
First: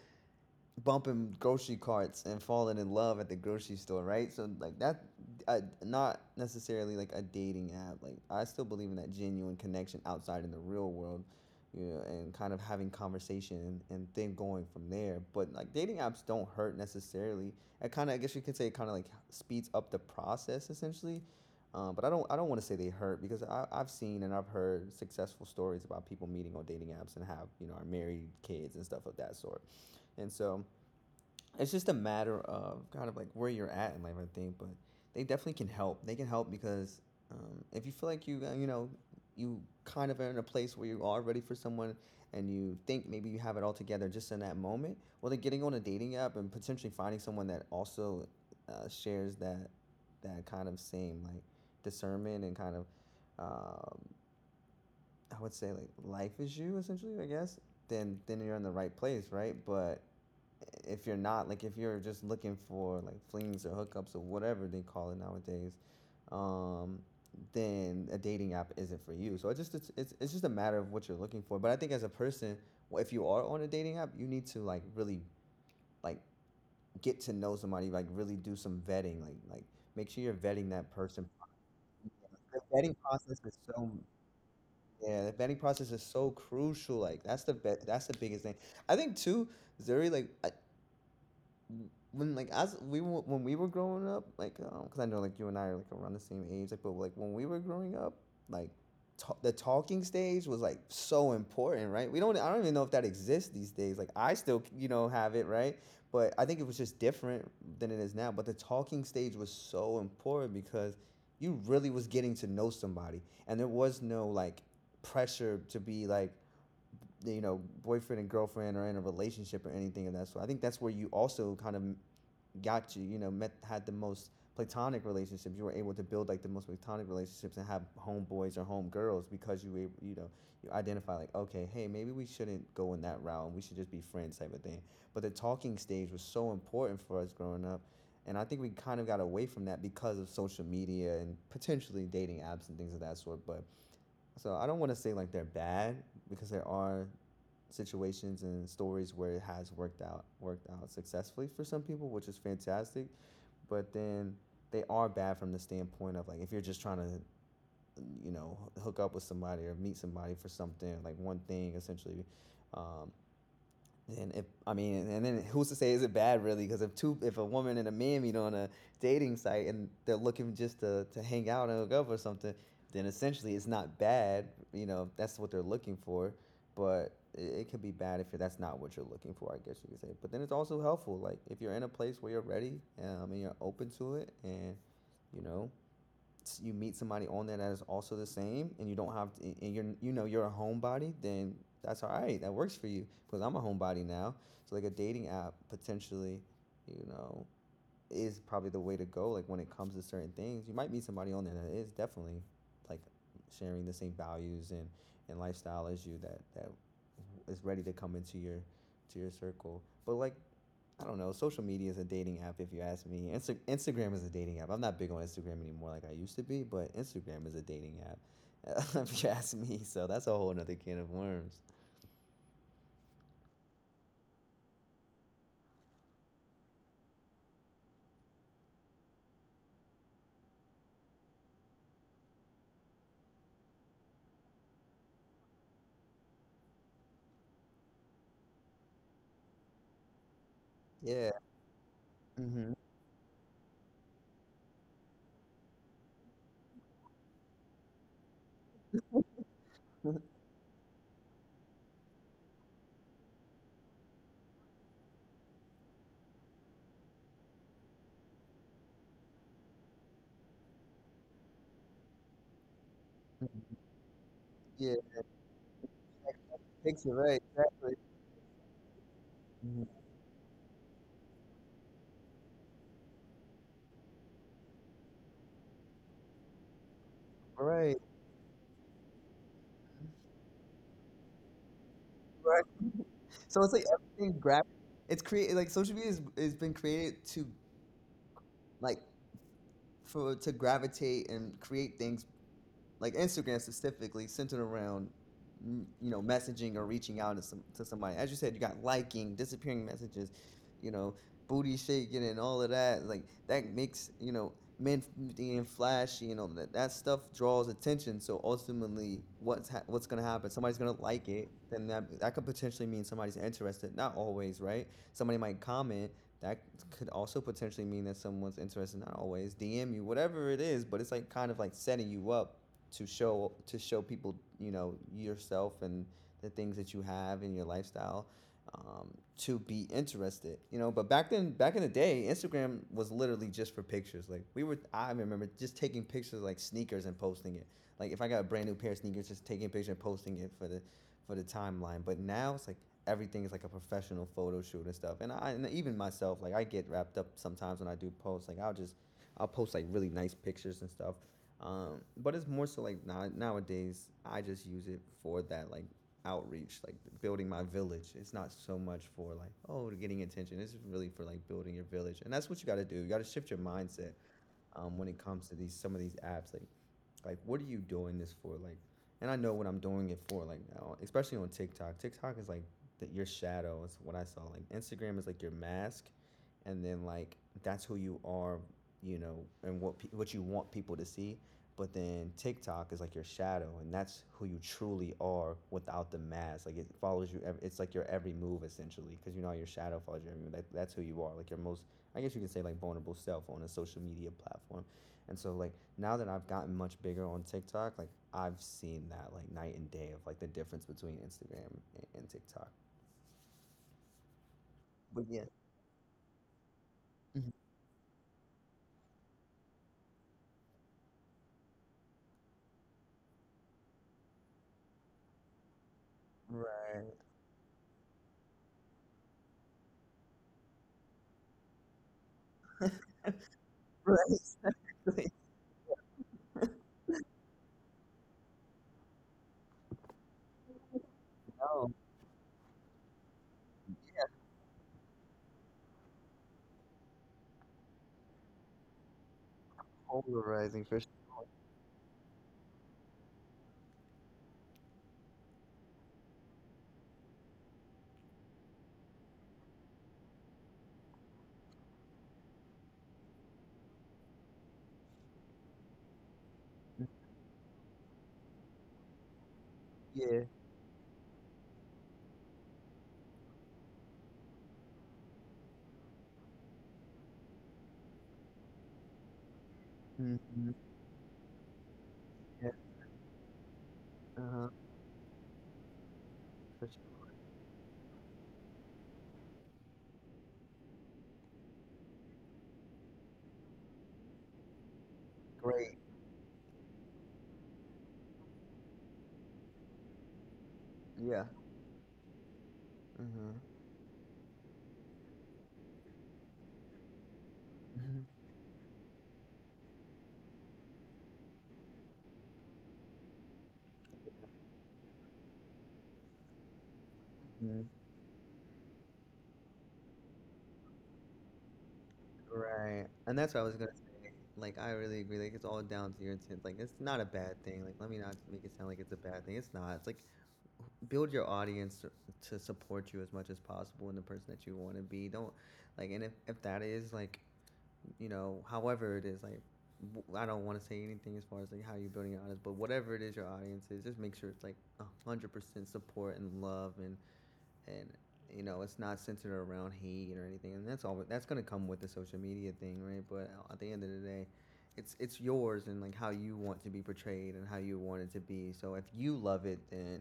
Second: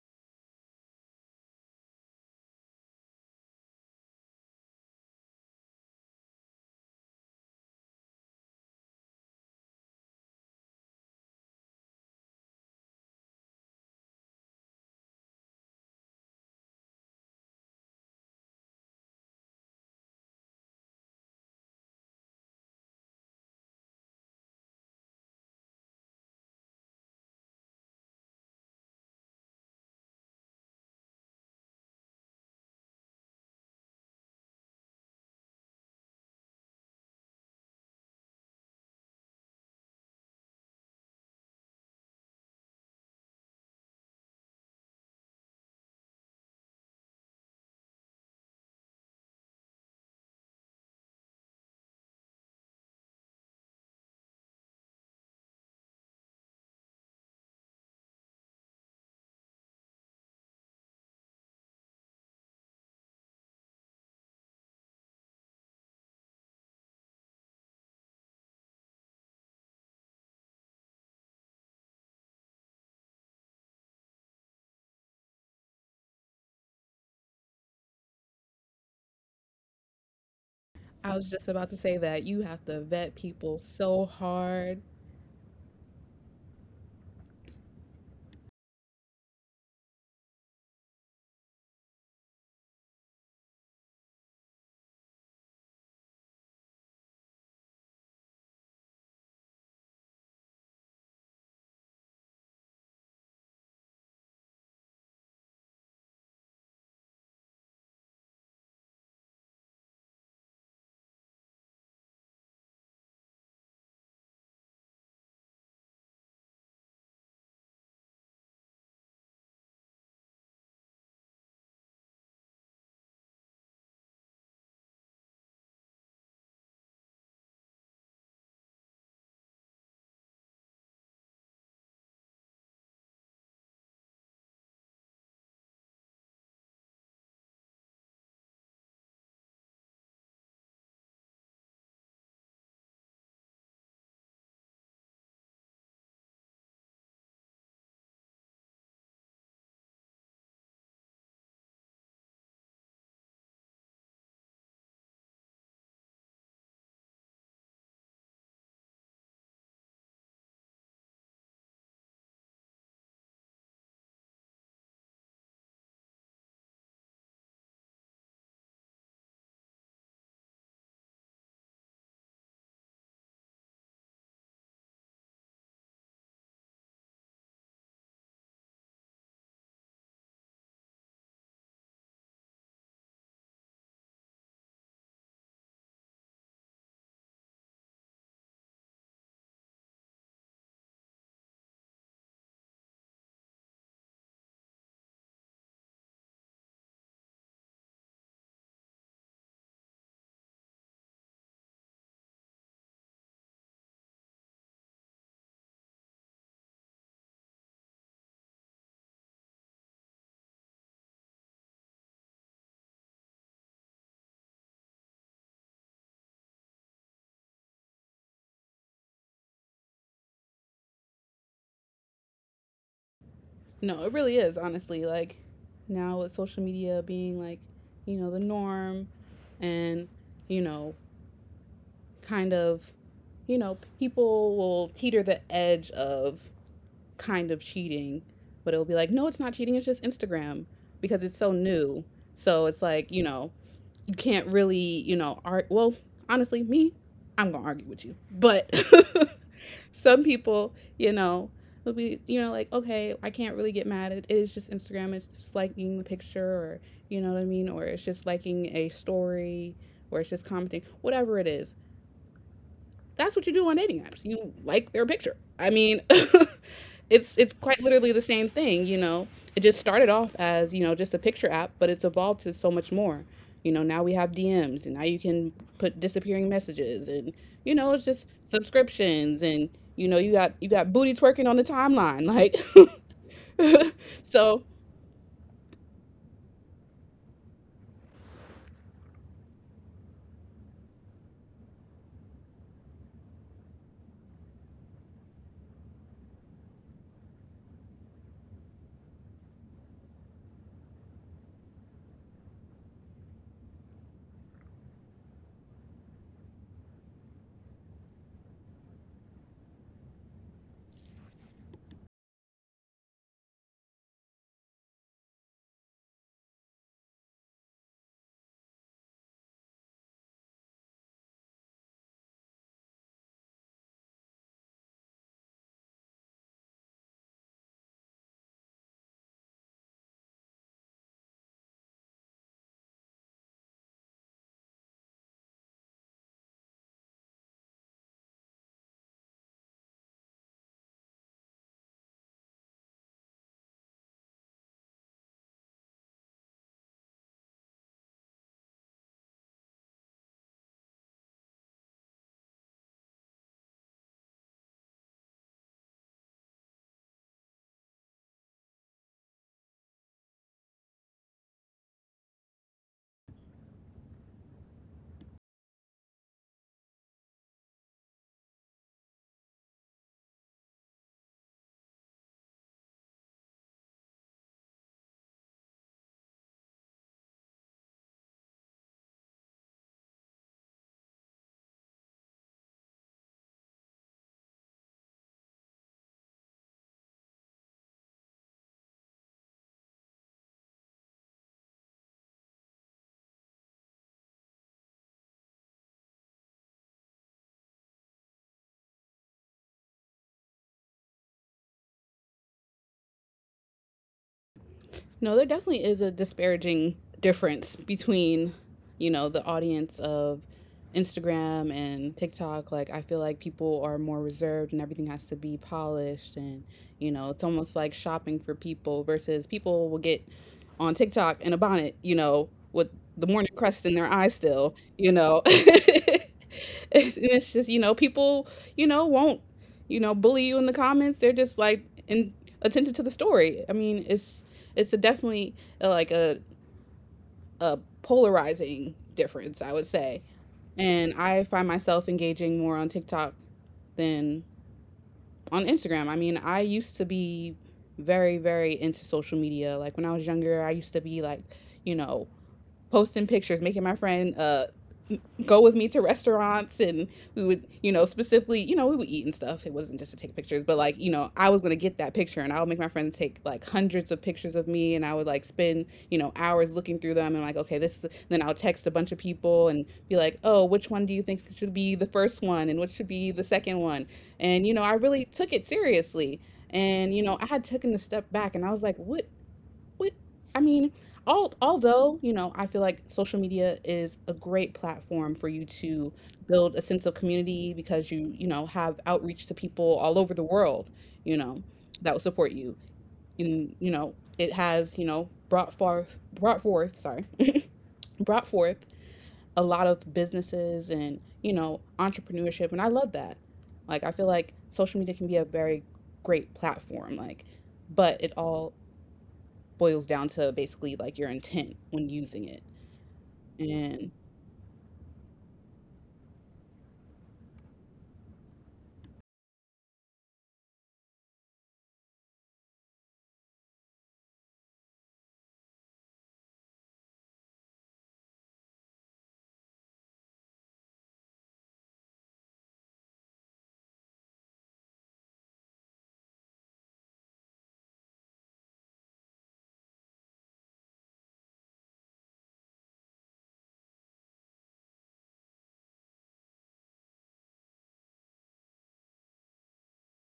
bumping grocery carts and falling in love at the grocery store, right? So like that, uh, not necessarily like a dating app. Like, I still believe in that genuine connection outside in the real world, you know, and kind of having conversation, and, and then going from there. But like, dating apps don't hurt necessarily. It kind of, I guess you could say, it kind of like speeds up the process essentially. Um, but I don't. I don't want to say they hurt, because I, I've seen and I've heard successful stories about people meeting on dating apps and have, you know, are married, kids, and stuff of that sort. And so, it's just a matter of kind of like where you're at in life, I think. But they definitely can help. They can help because um, if you feel like you, uh, you know, you kind of are in a place where you are ready for someone, and you think maybe you have it all together just in that moment, well, then getting on a dating app and potentially finding someone that also uh, shares that that kind of same, like, discernment and kind of um, I would say like, life is you essentially, I guess. Then then you're in the right place, right? But if you're not, like, if you're just looking for like flings or hookups or whatever they call it nowadays, um then a dating app isn't for you. So it just, it's, it's it's just a matter of what you're looking for. But I think as a person, well, if you are on a dating app, you need to like really, like, get to know somebody. Like really do some vetting, like like make sure you're vetting that I person. was just about to say that you The have to vetting vet process is people so, so hard. yeah, the vetting process is so crucial. Like, that's the be- that's the biggest thing, I think too. Zuri, like, when, like, as we were, when we were growing up, like, um, because I know like you and I are like around the same age, like, but like, when we were growing up, like, ta- the talking stage was like so important, right? We don't I don't even know if that exists these days. Like, I still, you know, have it, right? But I think it was just different than it is now. But the talking stage was so important, because you really was getting to know somebody, and there was no like pressure to be like, you know, boyfriend and girlfriend or in a relationship or anything of that sort. I think that's where you also kind of got you, you know, met had the most platonic relationships. You were able to build like the most platonic relationships and have homeboys or homegirls, because you were, you know, you identify like, okay, hey, maybe we shouldn't go in that route. And We should just be friends type of thing. But the talking stage was so important for us growing up. And I think we kind of got away from that because of social media and potentially dating apps and things of that sort. But so, I don't want to say like they're bad, because there are situations and stories where it has worked out worked out successfully for some people, which is fantastic. But then they are bad from the standpoint of like, if you're just trying to, you know, hook up with somebody or meet somebody for something, like one thing essentially. um, then if, I mean, and then who's to say is it bad really? Because if two, if a woman and a man meet on a dating site and they're looking just to to hang out and hook up or something, then essentially it's not bad. You know, that's what they're looking for. But it, it could be bad if that's not what you're looking for, I guess you could say. But then it's also helpful, like if you're in a place where you're ready, um, and you're open to it, and, you know, you meet somebody on there that is also the same, and you don't have to, and you're, you know, you're a homebody, then that's all right. That works for you, because I'm a homebody now. So like a dating app potentially, you know, is probably the way to go. Like, when it comes to certain things, you might meet somebody on there that is definitely, like, sharing the same values and and lifestyle as you, that that is ready to come into your, to your circle. But like, I don't know. Social media is a dating app, if you ask me. Insta- Instagram is a dating app. I'm not big on Instagram anymore like I used to be, but Instagram is a dating app, (laughs) if you ask me. So that's a whole nother can of worms. No, it really is, honestly. Like, now with social media being like, you know, the norm and, you know, kind of, you know, people will teeter the edge of kind of cheating, but it'll be like, no, it's not cheating, it's just Instagram because Yeah. it's so new. So Hmm. it's like, you know, You can't really, you know, art. Well, honestly, me, I'm gonna argue with you. But (laughs) some (laughs) people, you know, will be, you know, like, okay, I can't really get mad at it. It's just Instagram. It's just liking the picture, or you know what I mean, or it's just liking a story, or it's just commenting, whatever it is that's what you do on dating apps. You like Yeah. their picture. I mean, (laughs) Picture, it's right. it's quite Exactly. literally the same thing, you know. It just Mhm. started off as, you know, just a picture app, but it's evolved to so much more. You know, now we have D Ms and now you can put disappearing messages and, you know, Right. it's just subscriptions and, you know, you got you got booty twerking on the timeline like Right. So it's like (laughs) everything so grab. It's created, like, social media is, has been created to, like, for to gravitate and create things, like Instagram specifically centered around, mm, you know, messaging or reaching out to some to somebody. As you said, you got liking, disappearing messages, you know, booty shaking and all of that. Like, that makes, you know, men being flashy and all that. That stuff draws attention. So ultimately, what's ha- what's gonna happen? Somebody's gonna like it. Then that that could potentially mean somebody's interested. Not always, right? Somebody might comment. That could also potentially mean that someone's interested. Not always. D M you, whatever it is. But it's like kind of like setting you up to show to show people, you know, yourself and the things that you have in your lifestyle, um, to be interested, you know. But back then, back in the day, Instagram was literally just for pictures. Like we were, I remember just taking pictures of, like, sneakers and posting it, like, if I got a brand new pair of sneakers, just taking a picture and posting it for the for the timeline. But now it's like everything is like a professional photo shoot and stuff. And I, and even myself, like, I get wrapped up sometimes when I do posts. Like, i'll just I'll post like really nice pictures and stuff. Um, but it's more so like now, nowadays, I just use it for that, like, outreach, like building my village. It's not so much for like, oh, getting attention. It's really for like building your village. And that's what you got to do. You got to shift your mindset, um, when it comes to these some of these apps. Like like, what are you doing this for? Like, and I know what I'm doing it for. Like, now, especially on TikTok. TikTok is like the, your shadow. It's what I saw. Like, Instagram is like your mask, and then, like, that's who you are, you know, and what pe- what you want people to see. But then TikTok is like your shadow, and that's who you truly are without the mask. Like, it follows you. ev- It's like your every move essentially, because, you know, your shadow follows you every move. That, that's who you are. Like, your most, I guess you can say, like, vulnerable self on a social media platform. And so, like, now that I've gotten much bigger on TikTok, like, I've seen that like night and day of like the difference between Instagram and, and TikTok. But no, yeah. there definitely is a disparaging Mhm. difference between, you know, the audience of Instagram and TikTok. Like, I feel like people are more reserved and everything has to be polished. And, you Right. know, it's almost like shopping for people versus people will get on TikTok in a bonnet, you know, with the morning crust in their eye Right. still, (laughs) you Exactly. know. (laughs) It's, (laughs) and it's just, you know, people, you know, won't, you know, bully you in the comments. They're just like Oh, in attentive to the story. I mean, it's it's a definitely uh like a a polarizing difference, I would say. polarizing for And I find myself engaging more on TikTok than on Instagram. I mean, I used to be very very into social media. Like when I was younger, I used to be like, you know, posting pictures, making my friend uh go with me to restaurants sure. and we would, you know, specifically, you know, we would eat and stuff. It wasn't just to take Yeah. pictures, but like, you know, I was gonna get that picture and I would make my friends take like hundreds of pictures of me and I would like spend, you know, hours looking through them and like, okay, this then I'll text a bunch of people and be like, oh, Hmm. which one do you think should be the first Yeah. one and which should be the second one? And Uh-huh. you know, I really took it seriously. For And you sure. know, I had taken a step back and I was like, what what I mean, all, although, you know, I feel like social media is a great platform for you Great. to build a sense of community because you, you know, have outreach to people all over the world, you Yeah. know, that will support you. Mhm. And, you know, it has, you know, brought forth, brought forth, sorry, (laughs) brought forth a lot of businesses and, you know, entrepreneurship. And I love that. Like, I feel like social media can be a very great platform. Like, Mhm. but it all boils down to basically like your intent when using it. Right. And that's what I was gonna And say. Like, I really agree. Like, it's all down to your intent. Like, it's not a bad thing. Like, let me not make it sound like it's a bad thing. It's not. It's like build your audience to support you as much as possible in the person that you want to be don't like and if, if that is like you know however it is like I i don't want to say anything as far as like how you're building your audience but whatever it is your audience is just make sure it's like a one hundred percent support and love and and you know it's not centered around hate or anything and that's all that's going to come with the social media thing right but uh, at the end of the day it's it's yours and like how you want to be portrayed and how you want it to be so if you love it then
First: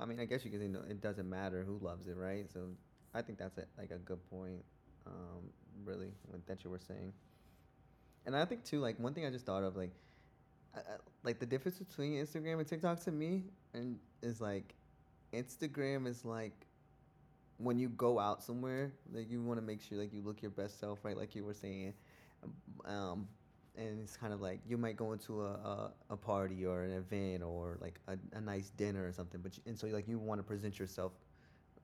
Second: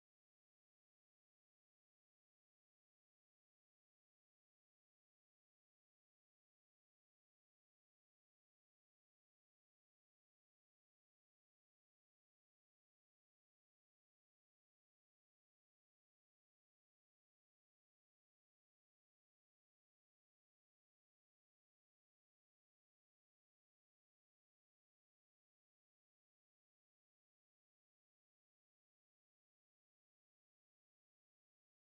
I mean I guess you can say no, it doesn't matter who loves it right so I think that's a, like a good point um really that you were saying and I think too like one thing I just thought of like I, I, like the difference between Instagram and TikTok to me and is like Instagram is like when you go out somewhere, like you want to make sure like you look your best self, right? Like you were saying, um, and it's kind of like you might go into a, a, a party or an event or like a, a nice dinner or something, but you, and so like you want to present yourself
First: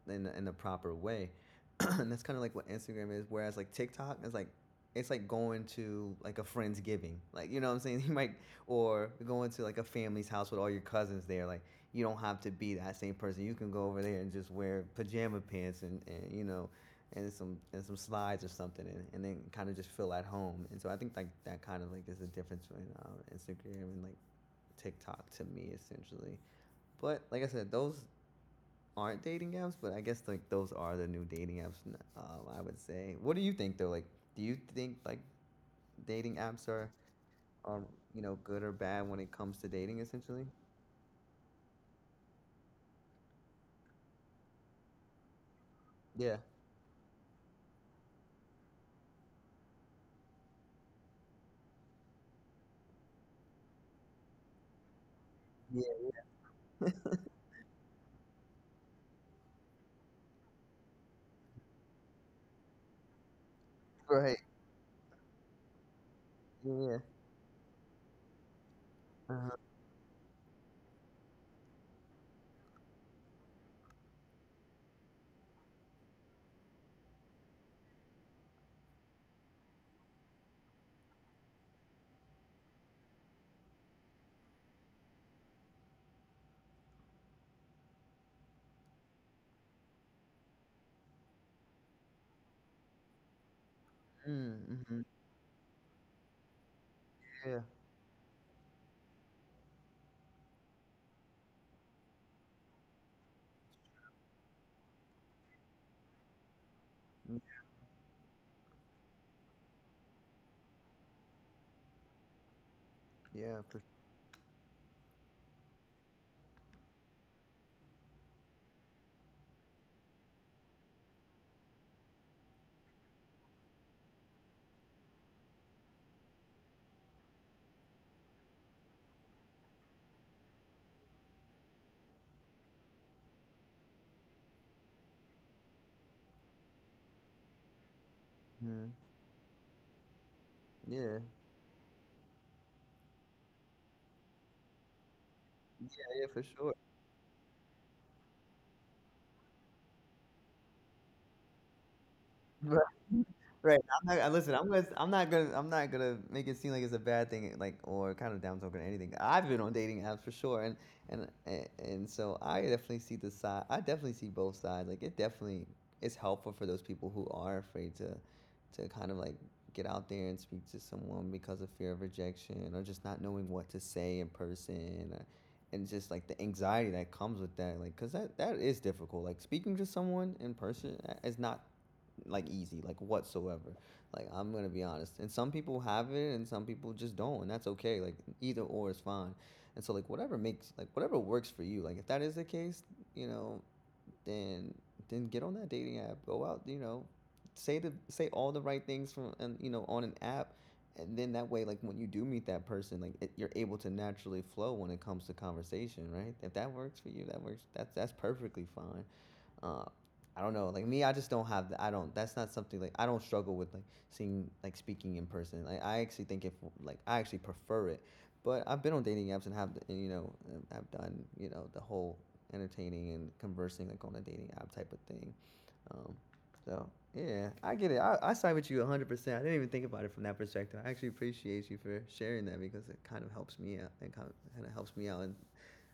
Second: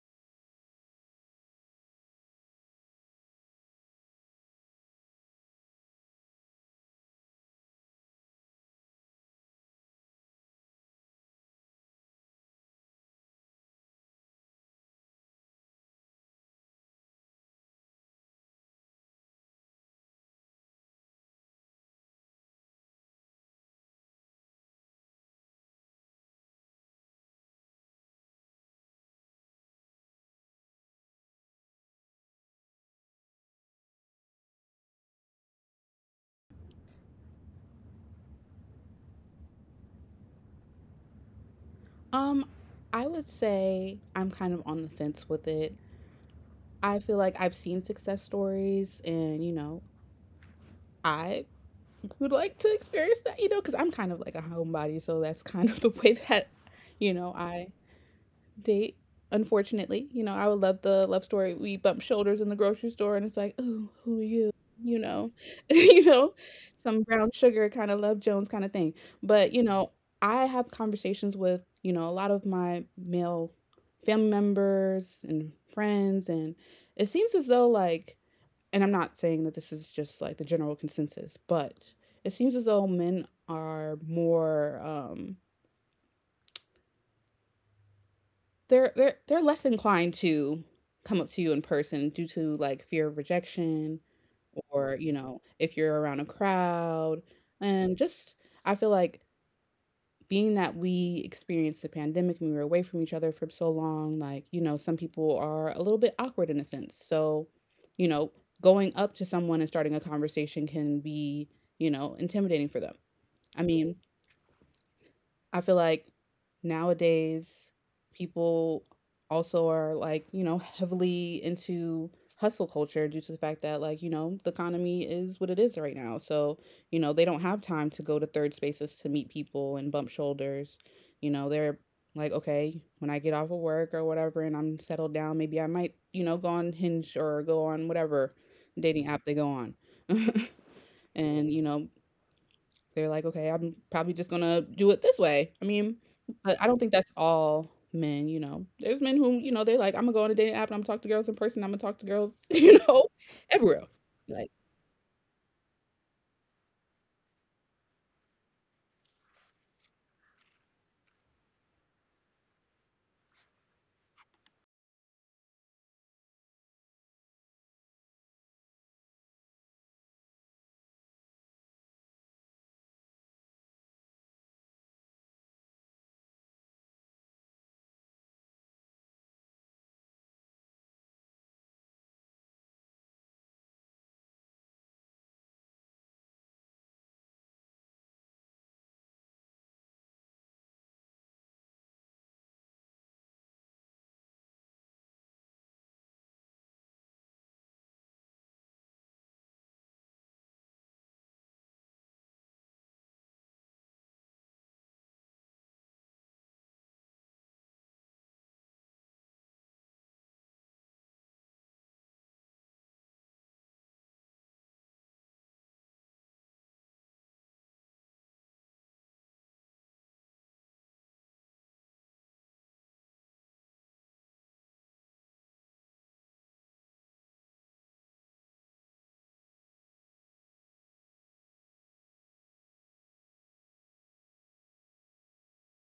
in in the proper way, (clears throat) and that's kind of like what Instagram is. Whereas like TikTok is like it's like going to like a friend's giving like you know what I'm saying, (laughs) you might or going to like a family's house with all your cousins there like you don't have to be that same person you can go over there and just wear pajama pants and, and you know and some and some slides or something and, and then kind of just feel at home and so I think like that kind of like there's a difference between um, Instagram and like TikTok to me essentially but like I said those aren't dating apps, but I guess like those are the new dating apps. Um, I would say. What do you think though? Like, do you think like dating apps are are you know good or bad when it comes to dating? Essentially. um I would say I'm kind of on the fence with it. Yeah. I feel like I've seen success stories and you know, I would like to experience that, you know, cuz I'm kind of like a homebody, so that's kind of (laughs) Yeah. the way that you know, I date. Unfortunately, you know, I would love the love story. We bump shoulders in the grocery store, and it's like, "Ooh, who are Right. you?" You know, (laughs) you know, Yeah. some brown sugar kind of love Jones kind of thing. But Uh-huh. you know, I have conversations with you know a lot of my male family members and friends, and it seems as though like, and I'm not saying that this is just like the general consensus, but it seems as though men are more um They're they're they're less inclined to come up to you in person due to like fear of rejection Mm, or, hmm. you know, if you're around a crowd. Yeah. And just I feel like being that we experienced the pandemic and we were away from each other for so long, like, you know, some people are a little bit awkward in a sense. Mm, So, you know, going up to someone and starting a conversation can be, you know, intimidating for them. yeah. I For, mean, I feel like nowadays people also are like, you know, heavily into hustle culture due to the fact that like, you know, the economy is what it is right now. So, you know, they don't have time to go to third spaces to meet people and bump shoulders. You know, they're like, okay, when I get off of work or whatever and I'm settled down, maybe I might, you know, go on Hinge or go on whatever mm, dating app they go on. (laughs) yeah. And, you know, they're like, "Okay, I'm probably just gonna do it this way." I Yeah. mean, Yeah. For but I sure. don't think that's all men, you know? There's men who, you know, they're like, "I'm gonna go on a dating app and I'm gonna talk to girls in person, Imma talk to girls," (laughs) you Right. know, everywhere Right, else. I'm not and Like listen, I'm gonna I'm not gonna I'm not gonna make it seem like it's a bad thing, like, or kind of down talking or anything. I've been on dating apps for sure, and and and and so I definitely see the side. I definitely see both sides. Like, it definitely is helpful for those people who are afraid to to kind of like get out there and speak to someone because of fear of rejection or just not knowing what to say in person. Or, and just like the anxiety that comes with that like because that, that is difficult like speaking to someone in person uh, is not like easy like whatsoever like I'm gonna be honest and some people have it and some people just don't and that's okay like either or is fine and so like whatever makes like whatever works for you like if that is the case you know then then get on that dating app go out you know say the say all the right things from and you know on an app and then that way like when you do meet that person like it, you're able to naturally flow when it comes to conversation right if that works for you that works that's that's perfectly fine. uh, I don't know. Like me, I just don't have. The, I don't. That's not something like I don't struggle with like seeing like speaking in person. Like I actually think if like I actually prefer it. But I've been on dating apps and have and, you know I've done you know the whole entertaining and conversing like on a dating app type of thing. Um, so yeah, I get it. I, I side with you one hundred percent. I didn't even think about it from that perspective. I actually appreciate you for sharing that because it kind of helps me out and kind of, kind of helps me out in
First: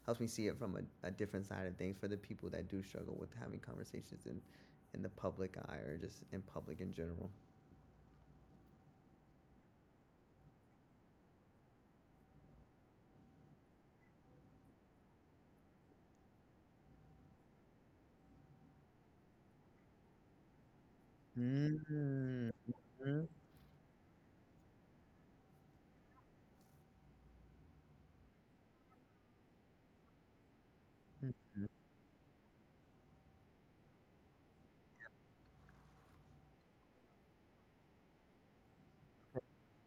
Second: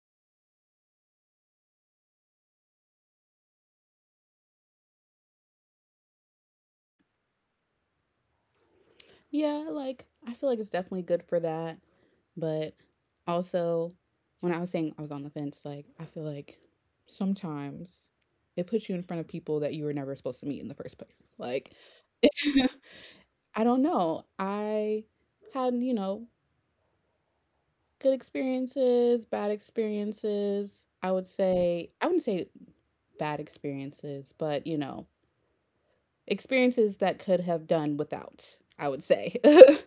helps me see it from a, a different side of things for the people that do struggle with having conversations in in the public eye or just in public in general. yeah, like, I feel like it's definitely good for that, but also, when I was saying I was on the fence, like, I feel like sometimes it puts you in front of people that you were never supposed to meet in the first place. Like, Mm. (laughs) I don't know. I had, you know, good experiences, bad experiences. I would say, I wouldn't say bad experiences, but you know, experiences that could have done without, I would say. (laughs)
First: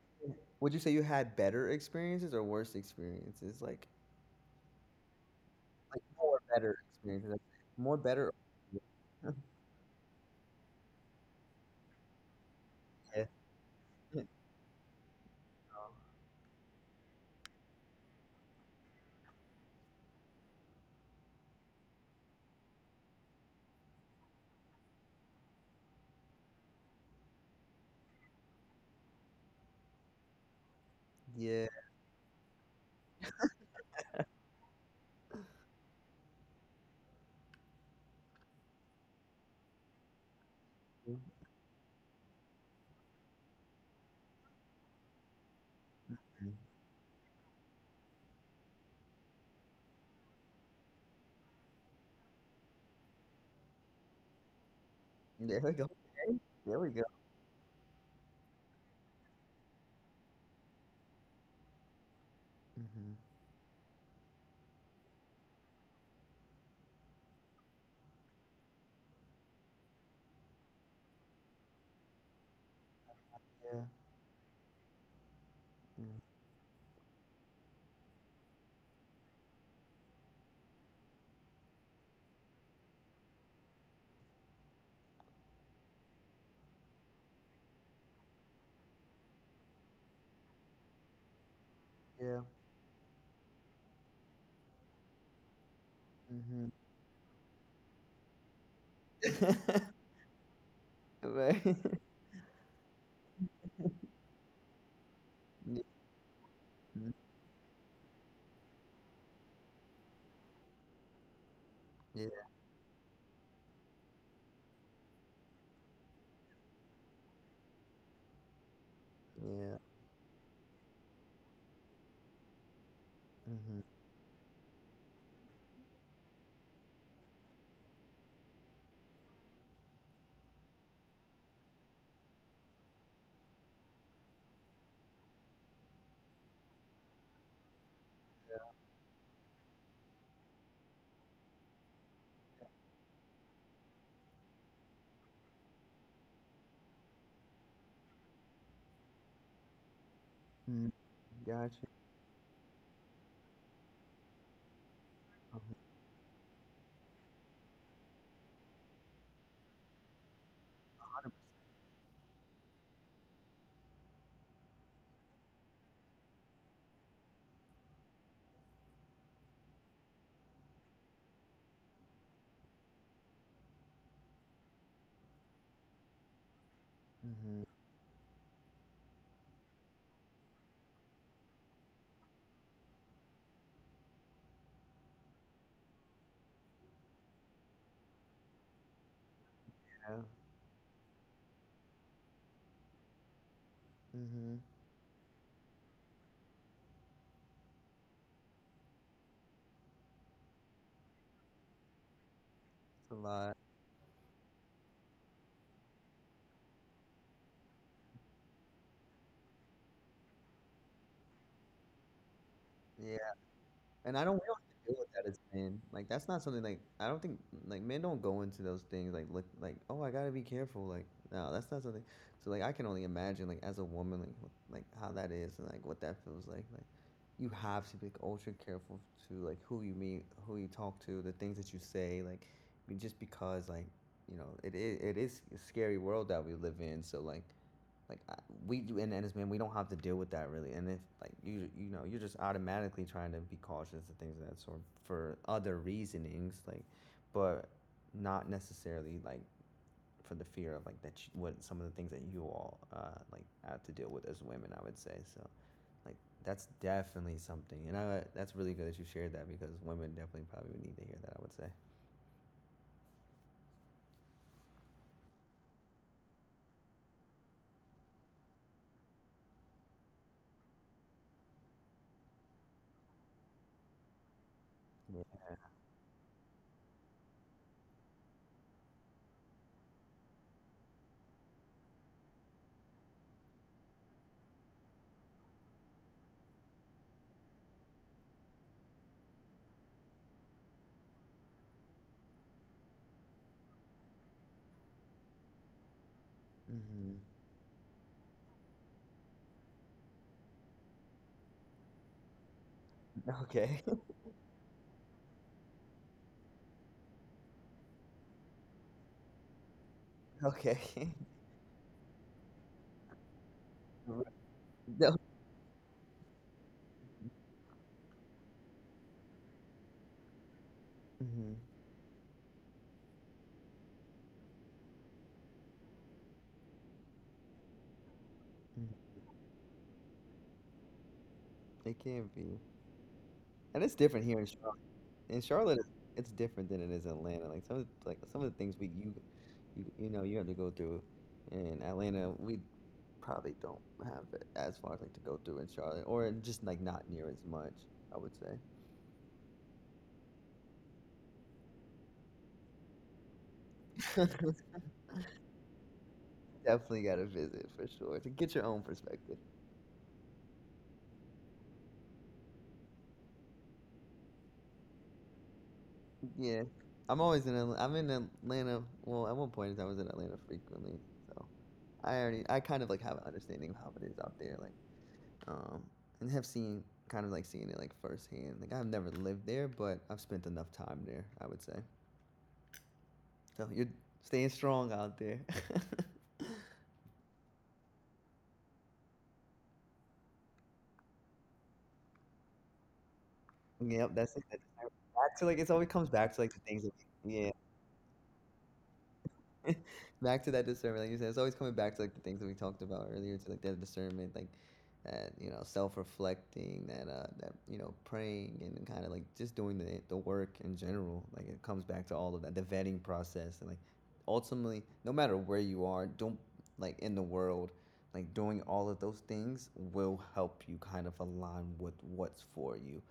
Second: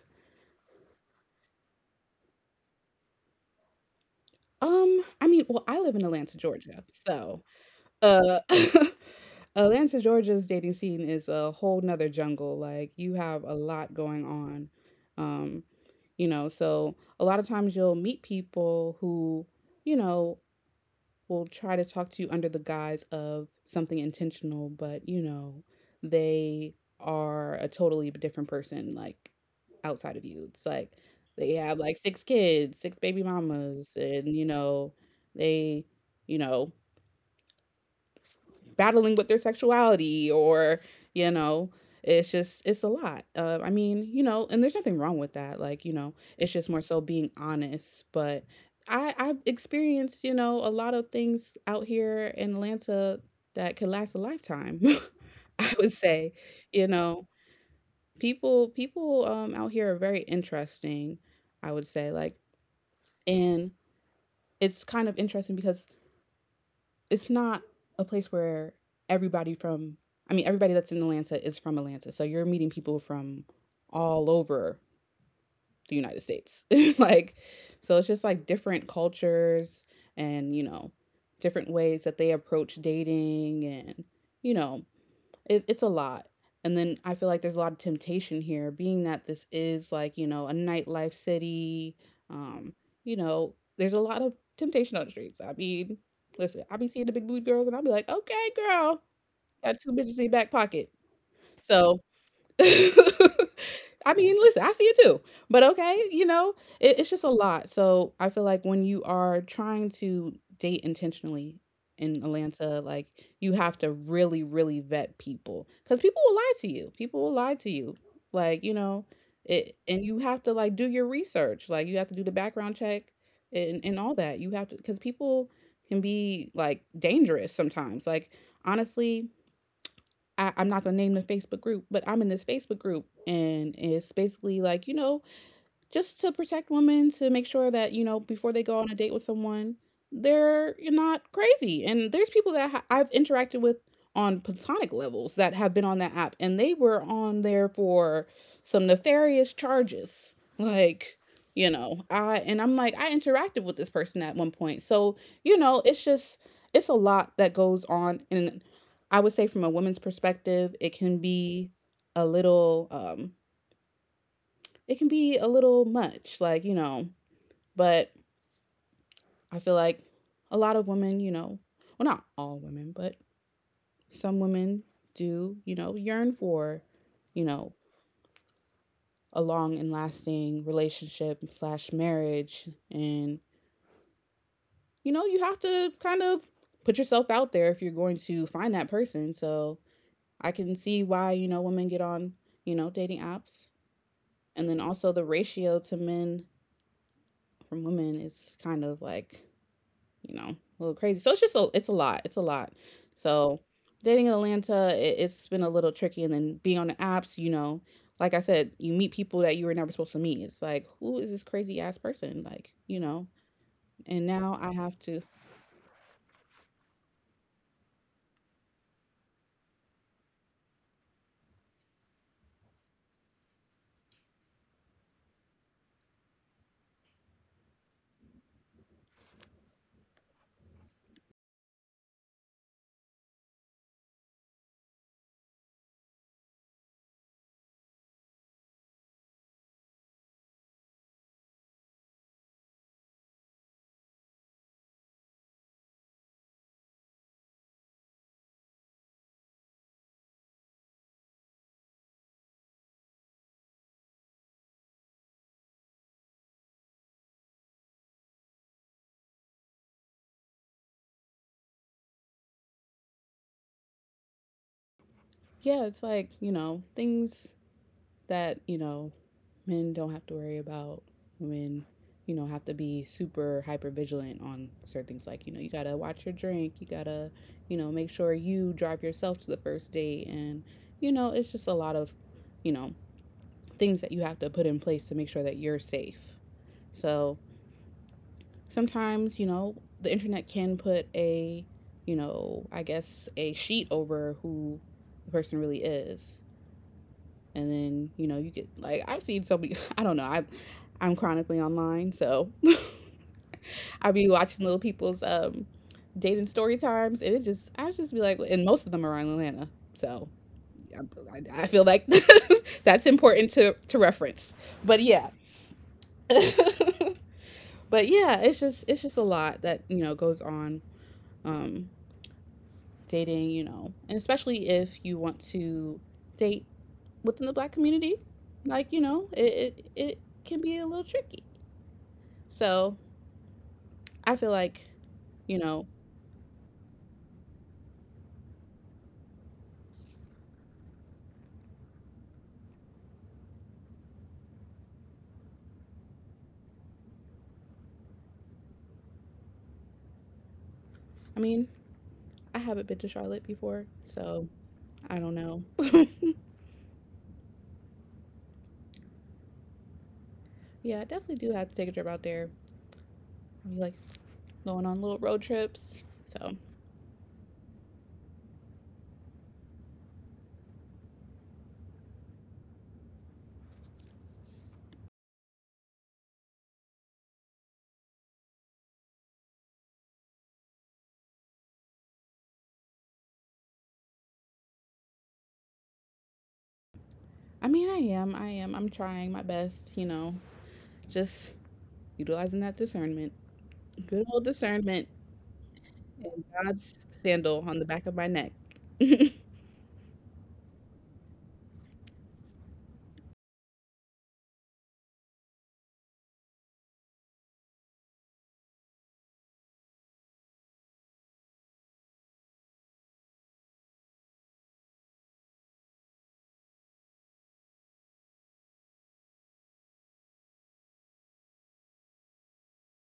Would you say you had better experiences or worse experiences? Like, um, I mean, well, I live like in Atlanta, more better Georgia. experiences, like, So, more better. uh (laughs) Yeah. Atlanta, Georgia's dating scene is a whole nother jungle. Like, you have a lot Yeah. going (laughs) on. Um, you know, so a lot of times you'll meet people who, you know, will try to talk to you under the guise of something intentional, but you know, they are a totally different person, like outside of you. It's like they Yeah. have like six kids, six baby mamas, and you know, they, you know, battling with their sexuality or Mhm. you know, it's just it's a lot. uh, I mean, you know, and there's nothing wrong with that, like, you know, it's just more so being honest. But i i've experienced, you know, a lot of things out here in Atlanta that could last a lifetime, (laughs) There we I go. would say. Okay. There You we go. know, people people um out here are very interesting, I would say. Like, Hmm. and it's kind of interesting because it's not a place where everybody from I mean, everybody that's in Atlanta is from Atlanta. So you're meeting people from all over the United States. (laughs) Like, so it's just like different cultures, and you know, different ways that they approach dating, and you know, it, it's a lot. And then I feel like there's a lot of temptation here, being that this is, like, you know, a nightlife city. Yeah. Um, you know, there's a lot of temptation on the streets. I mean, listen, Mm. I'll be seeing the big booty girls and I'll be like, okay, girl, Yeah. got two bitches in your back pocket. Hmm. (laughs) Right. So (laughs) (laughs) I mean, listen, I see it too. But Yeah. okay, you know, it, Mhm. it's just a lot. So I feel like when you are trying to date intentionally in Yeah. Atlanta, like, you have to really, really vet people because people will lie to you. People will lie to you. Like, you know, Yeah. it, and you have to like do your research. Like, you have to do the background check Hmm. and, and all that. You have to, because people can be like dangerous sometimes. Like, honestly, I, I'm not gonna name the Facebook group, but I'm in this Facebook group and it's basically like, you know, just to protect women to make sure that, you know, before they go on a date with someone, they're not crazy. And there's people that ha- I've interacted with on platonic levels that have been on that app and they were on there for some nefarious charges. Mm. Like, you Gotcha. know, I and I'm like, I interacted with this person at one point. So, you know, it's just it's a lot that goes on. And I would say from a woman's perspective, it can be a little um it can be a little much, like, you know. But I feel like a lot of women, you know, well, not all women, but some women do, you know, yearn for, you Hmm. know, a long and lasting relationship slash marriage. And, you know, you have to kind of put yourself out there if you're going to find that person. So Yeah. I can see why, you know, women get on, you know, dating apps. Hmm. And then also the ratio to men from women is kind of like, you know, a little crazy. So it's just a, it's a lot. It's a lot. It's a lot. So dating in Atlanta, it, it's been a little tricky. And then being on the apps, you know, like I said, you meet people that you were never supposed to meet. It's like, who is this crazy ass person? Like, you Yeah. know, And I and don't we don't now have I to deal have with to, that as men. Like that's not something like I don't think like men don't go into those things like look like oh I gotta be careful like no that's not something. So like I can only imagine like as a woman like wh- like how that is and like what that feels like like you have to be like ultra careful to like who you meet who you talk to the things that you say like be- just because like you know it is it is a scary world that we live in so like like we do and, and as men we don't have to deal with that really and if like you you know you're just automatically trying to be cautious and things of that sort for other reasonings like but not necessarily like for the fear of like that you, what some of the things that you all uh like have to deal with as women I would say so like that's definitely something and I that's really good that you shared that because women definitely probably would need to hear that I would say. yeah, it's like, you know, things that, you know, men don't have to worry about. Women, you know, have to be super hyper vigilant on certain things. Like, you know, you gotta watch your drink, you gotta, you know, make sure you drive yourself to the first date. And, you know, it's just a lot of, you know, things that you have to put in place to make sure that you're safe. So sometimes, you know, the internet can put a, you know, I guess a sheet over who the person really is. Hmm. And then, you know, you get like, I've seen so many. (laughs) I don't know. I I'm chronically online, so Okay. (laughs) I be watching little people's um dating story times, and it just, I just be like, and most of them are in Atlanta, so (laughs) Okay. i I, I feel like (laughs) that's important to to reference. (laughs) But No. yeah, (laughs) but yeah, it's just, it's just a lot that, you know, goes on Hmm. um dating, you know, and especially if you want to date within the black community, like, you know, it it, it can be a little tricky. It can not be. So And it's different I here in feel Charlotte. like, In you Charlotte, know, it's it's different than it is in Atlanta. Like some of the- like some of the things we you you you know you have to go through in Atlanta, we probably don't have it as far as like to go through in Charlotte, or just like not near as much. I would say. I mean, I haven't been to Charlotte before, so I don't know. (laughs) (laughs) Definitely got to visit for sure to get your own perspective. Yeah, I definitely do have to take a trip out there. We like going on little road trips. So Yeah, I'm always in. Atl- I'm in Atlanta. Well, at one point I was in Atlanta frequently, so I already I kind of like have an understanding of how it is out there. Like um, and have seen kind of like seeing it like firsthand. Like I've never lived there, but I've spent enough time there. I would say so. You're staying strong out there. (laughs) I mean, I am, I am, I'm trying my best. You know, just utilizing that discernment, Yep, good that's it. old That's discernment, back to like it's always comes back to and like the things that. God's Yeah. sandal on the back of my neck. (laughs) No, (laughs) Back to that discernment like you said it's always coming back to like the things that we talked about earlier to like that discernment like that you know self-reflecting that uh that you know praying and kind of like just doing the the work in general like it comes back to all of that the vetting process and like ultimately no matter where you are don't like in the world like doing all of those things will help you kind of align with what's for you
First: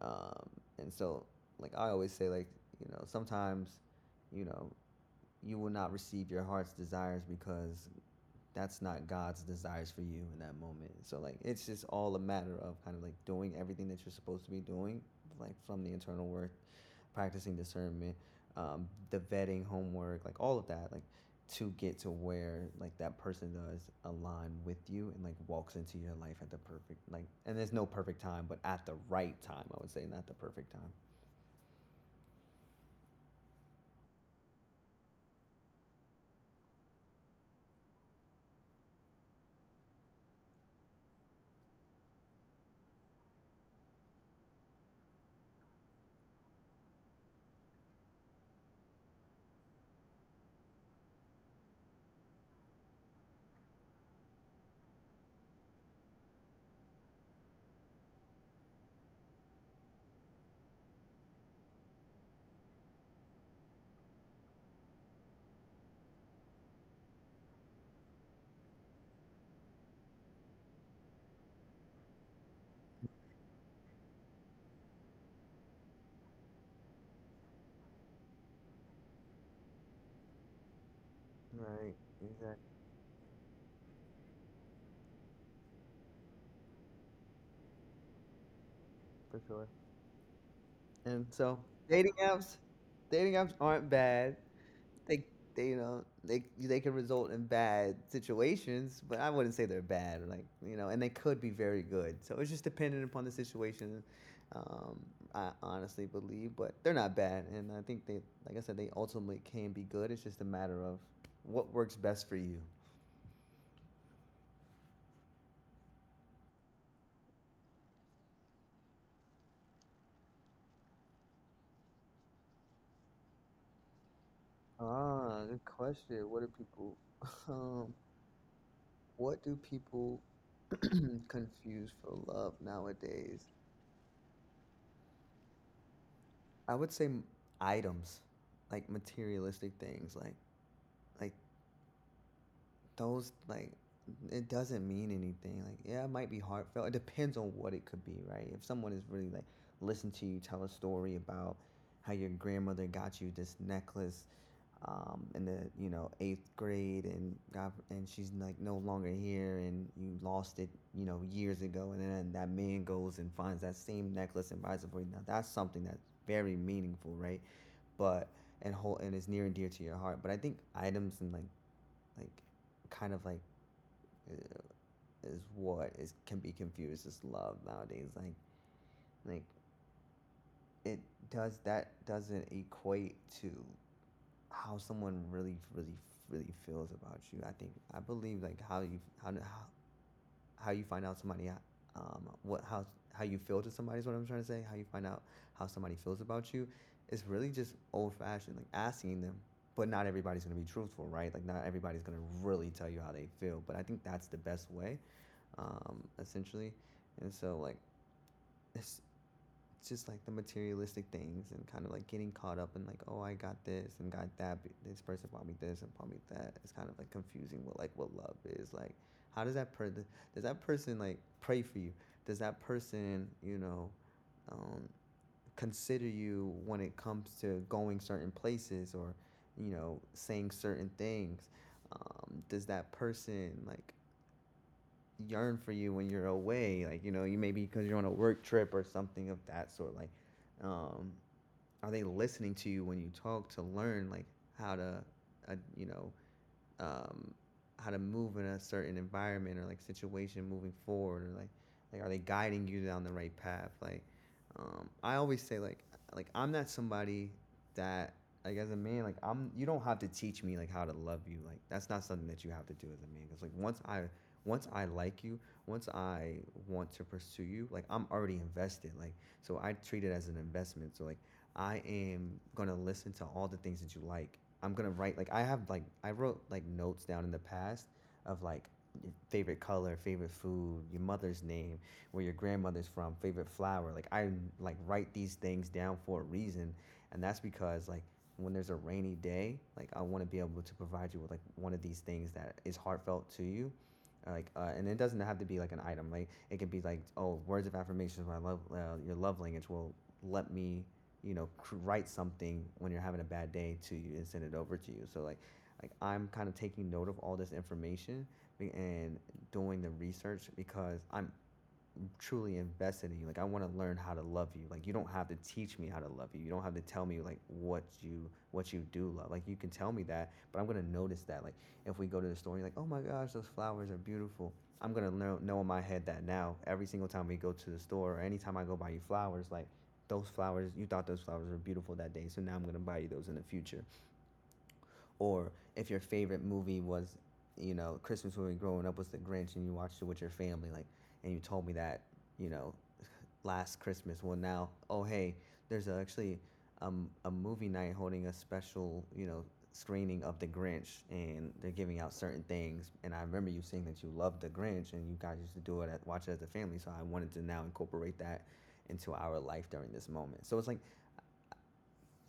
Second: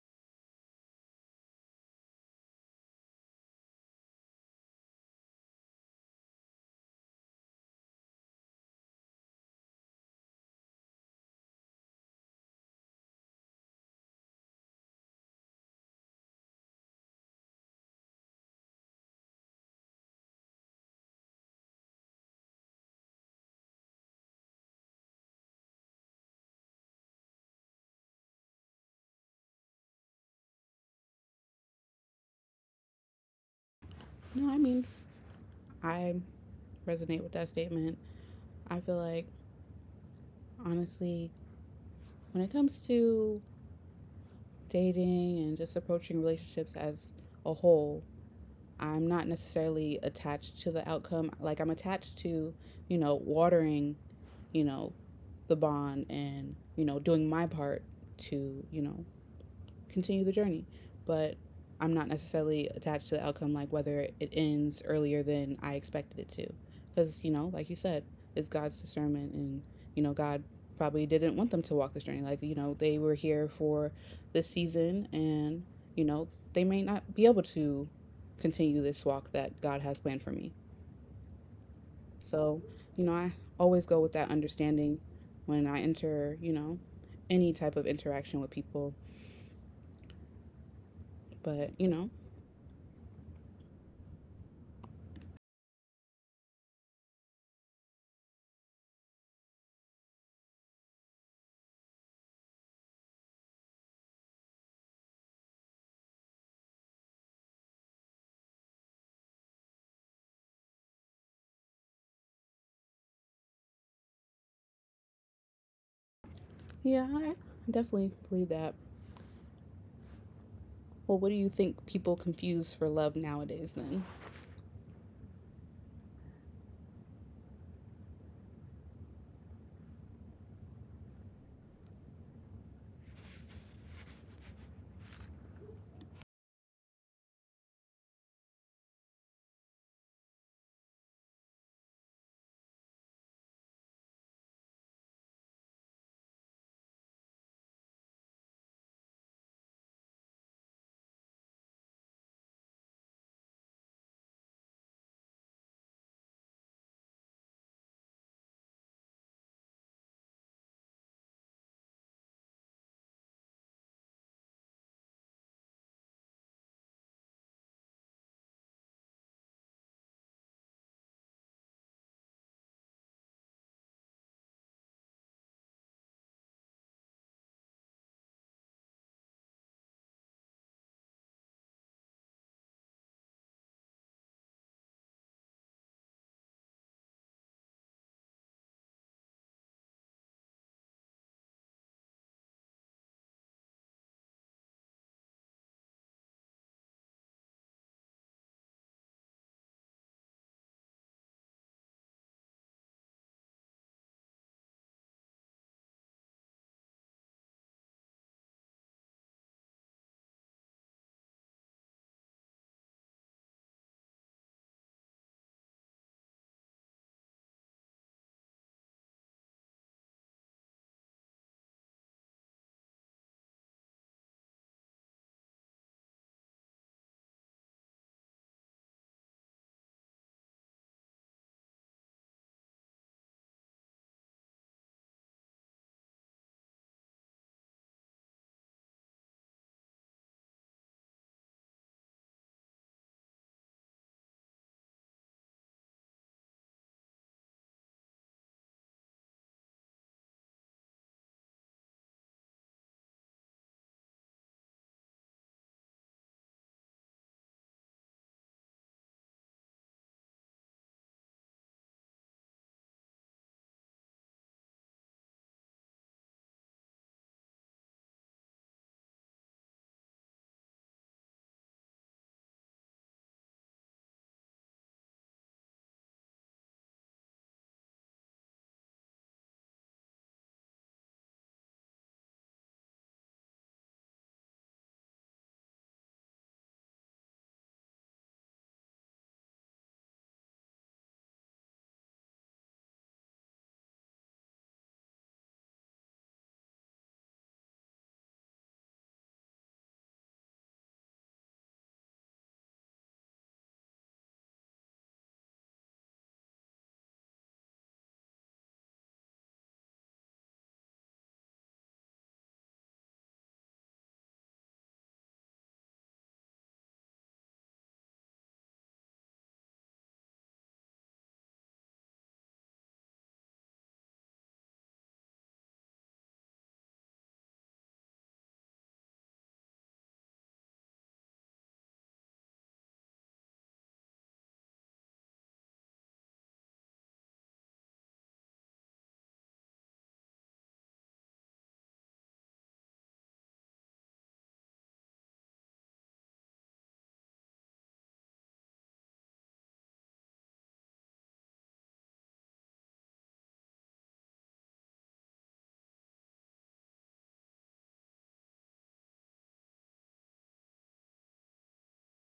um and so like I always say like you know sometimes you know you will not receive your heart's desires because that's not God's desires for you in that moment. So like it's just all a matter of kind of like doing everything that you're supposed to be doing, like from the internal work, practicing discernment, um, the vetting homework, like all of that, like to get to where like that person does align with you and like walks into your life at the perfect like and there's no perfect time, but at the right time, I would say, not the perfect time. I mean, I resonate with that statement. I feel like, honestly, when it comes to dating and just approaching relationships as a whole, I'm not necessarily attached to the outcome. Like, I'm attached to, you know, watering, you know, the bond and, you know, doing my part to, you know, continue the journey. But I'm not necessarily attached to the outcome, like whether it ends earlier than I expected it to. Because, you know, like you said, it's God's discernment, and, you know, God probably didn't want them to walk this journey. Like, you know, they were here for this season, and, you know, they may not be able to continue this walk that God has planned for me. Right, So, exactly, you know, I always go with that understanding when I enter, you know, any type of interaction with people. for sure. And so But, you know, dating apps, dating apps aren't bad. They, they you know, they they can result in bad situations, but I wouldn't say they're bad. Like you know, and they could be very good. So it's just dependent upon the situation. Um, I honestly believe, but they're not bad, and I think they, like I said, they ultimately can be good. It's just a matter of what works best for you. yeah, I definitely believe that. Well, what do you think people confuse for love nowadays then? Ah, good question. What do people, (laughs) um, what do people (clears throat) confuse for love nowadays? I would say m- items, like materialistic things, like like those like it doesn't mean anything. Like yeah, it might be heartfelt. It depends on what it could be, right? If someone is really like listen to you tell a story about how your grandmother got you this necklace um, in the you know eighth grade and got and she's like no longer here and you lost it you know years ago. And then that man goes and finds that same necklace and buys it for you. Now that's something that's very meaningful, right? But and whole and is near and dear to your heart. But I think items and like like kind of like is what is can be confused as love nowadays. Like like it does that doesn't equate to how someone really really really feels about you. I think I believe like how you how how how you find out somebody um, what how how you feel to somebody is what I'm trying to say. How you find out how somebody feels about you is really just old fashioned, like asking them. But not everybody's gonna be truthful, right? Like not everybody's gonna really tell you how they feel. But I think that's the best way, um, essentially. And so like it's just like the materialistic things and kind of like getting caught up in like, oh, I got this and got that, this person bought me this and bought me that. It's kind of like confusing what like what love is. Like how does that person, does that person like pray for you, does that person, you know, um, consider you when it comes to going certain places or, you know, saying certain things? Um, does that person like yearn for you when you're away, like, you know, you, maybe because you're on a work trip or something of that sort, like, um, are they listening to you when you talk to learn like how to uh, you know um, how to move in a certain environment or like situation moving forward, or like like are they guiding you down the right path? Like um, I always say like like I'm not somebody that like as a man like I'm, you don't have to teach me like how to love you. Like that's not something that you have to do as a man. Because like once i once i like you, once i want to pursue you, like I'm already invested. Like so I treat it as an investment. So like I am gonna listen to all the things that you like. I'm gonna write, like I have like I wrote like notes down in the past of like your favorite color, favorite food, your mother's name, where your grandmother's from, favorite flower. Like I like write these things down for a reason, and that's because like when there's a rainy day, like I want to be able to provide you with like one of these things that is heartfelt to you. Uh, Like uh, and it doesn't have to be like an item. Like it could be like, oh, words of affirmation. My love, uh, your love language will let me, you know, write something when you're having a bad day to you and send it over to you. So like like I'm kind of taking note of all this information and doing the research because I'm truly invested in you. Like I want to learn how to love you. Like you don't have to teach me how to love you. You don't have to tell me like what you what you do love. Like you can tell me that, but I'm gonna notice that. Like if we go to the store and you're like, oh my gosh, those flowers are beautiful, I'm gonna know, know in my head that now every single time we go to the store or anytime I go buy you flowers, like those flowers, you thought those flowers were beautiful that day, so now I'm going to buy you those in the future. Or if your favorite movie was, you know, Christmas movie growing up was The Grinch and you watched it with your family, like and you told me that, you know, last Christmas. Well, now, oh hey, there's actually um, a movie night holding a special, you know, screening of The Grinch, and they're giving out certain things. And I remember you saying that you loved The Grinch, and you guys used to do it, at, watch it as a family. So I wanted to now incorporate that into our life during this moment. So it's like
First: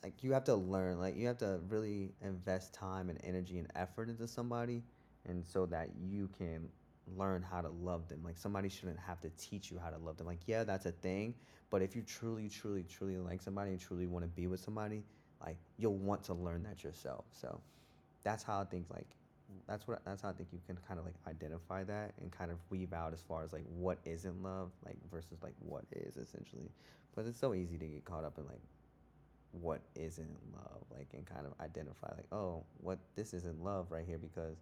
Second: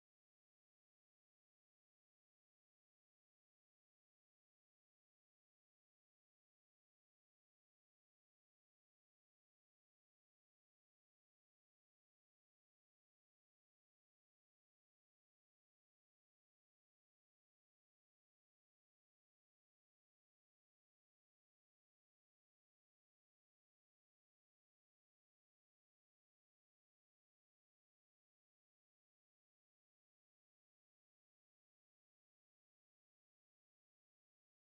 like you have to learn, like you have to really invest time and energy and effort into somebody, and so that you can learn how to love them. Like somebody shouldn't have to teach you how to love them. Like, yeah, that's a thing. But if you truly truly truly like somebody and truly want to be with somebody, like you'll want to learn that yourself. So that's how I think like that's what that's how I think you can kind of like identify that and kind of weave out as far as like what isn't love, like versus like what is, essentially. But it's so easy to get caught up in like what isn't love, like, and kind of identify, like, oh, what, this isn't love right here because,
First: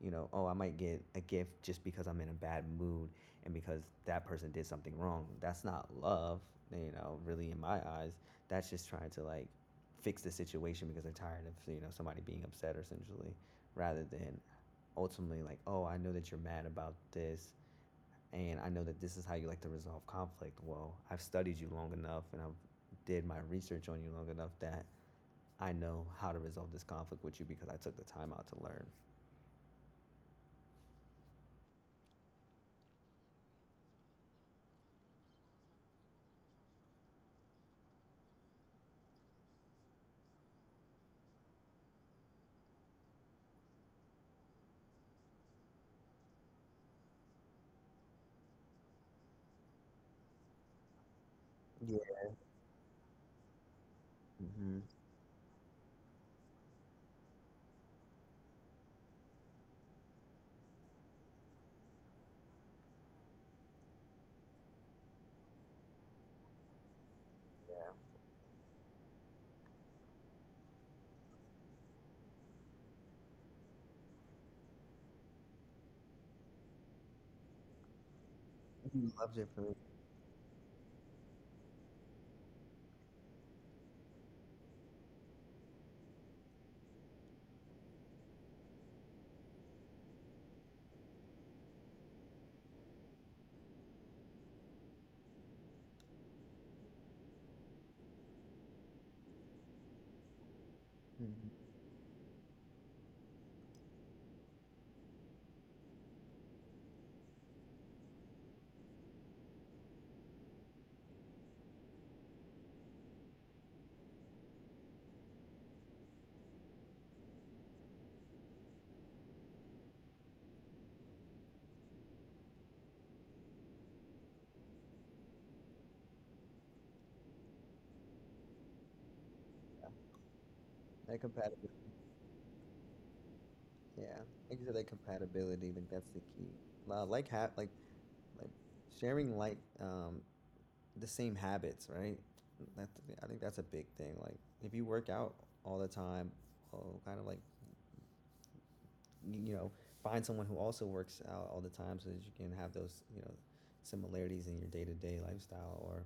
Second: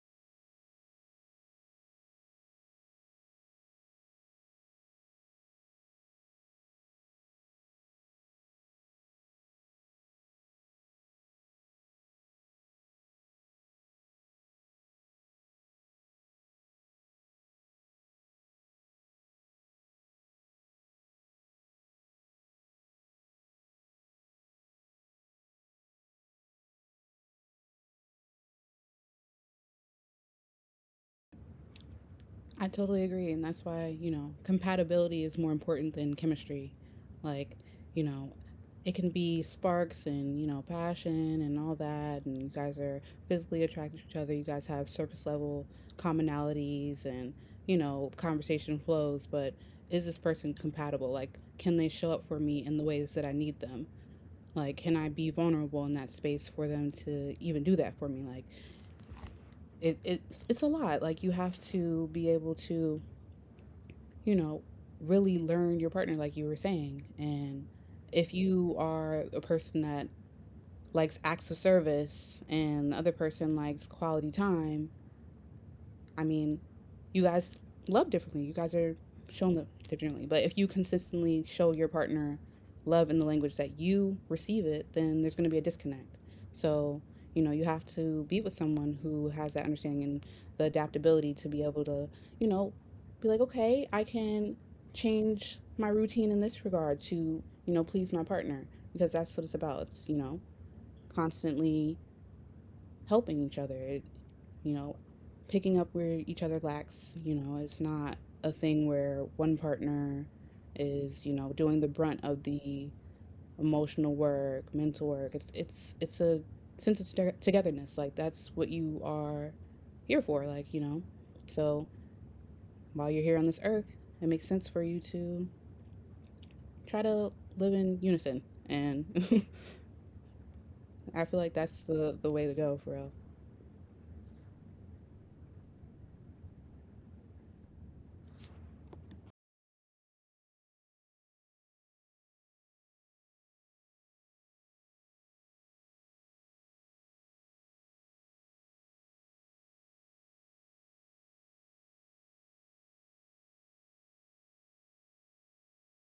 you know, oh, I might get a gift just because I'm in a bad mood and because that person did something wrong. That's not love, you know, really in my eyes. That's just trying to, like, fix the situation because they're tired of, you know, somebody being upset, essentially, rather than ultimately, like, oh, I know that you're mad about this and I know that this is how you like to resolve conflict. Well, I've studied you long enough and I've did my research on you long enough that I know how to resolve this conflict with you because I took the time out to learn. I totally agree. And that's why, you know, compatibility is more important than chemistry. Like, you know, it can be sparks and, you know, passion and all that. And you guys are physically attracted to each other. You guys have surface level commonalities and, you know, conversation flows. But is this person compatible? Like, can they Yeah. show up for me in the ways that I need them? Like, Mm-hmm. can I be vulnerable in that space for them to even do that for me? Like, it, it's it's a lot. Like, you have to be able to, you know, really learn your partner, like you were saying. And Yeah. if you are a person that likes acts of service and the other person likes quality time, I mean, you guys love differently. You guys are He loves it shown for love me. differently. But if you consistently show your partner love in the language that you receive it, then there's going to be a disconnect. So, you know, you have to be with someone who has that understanding and the adaptability to be able to, you know, be like, okay, I can change my routine in this regard to, you know, please my partner, because that's what it's about. It's, you know, Mm-hmm. constantly helping each other. It, you know, picking up where each other lacks, you know, it's not a thing where one partner is, you know, doing the brunt of the emotional work, mental work. It's it's it's a sense of toge- togetherness. Like, that's what you are here for, like, you know. So, while you're here on this earth, it makes sense for you to try to live in unison. And (laughs) That I feel like that's compatibility. the the way to go for real. Yeah. Like you said, that compatibility. Like that's the key. Uh, Like ha- like like sharing like um the same habits, right? That I think that's a big thing. Like if you work out all the time, oh, kind of like y- you know find someone who also works out all the time so that you can have those, you know, similarities in your day to day lifestyle. Or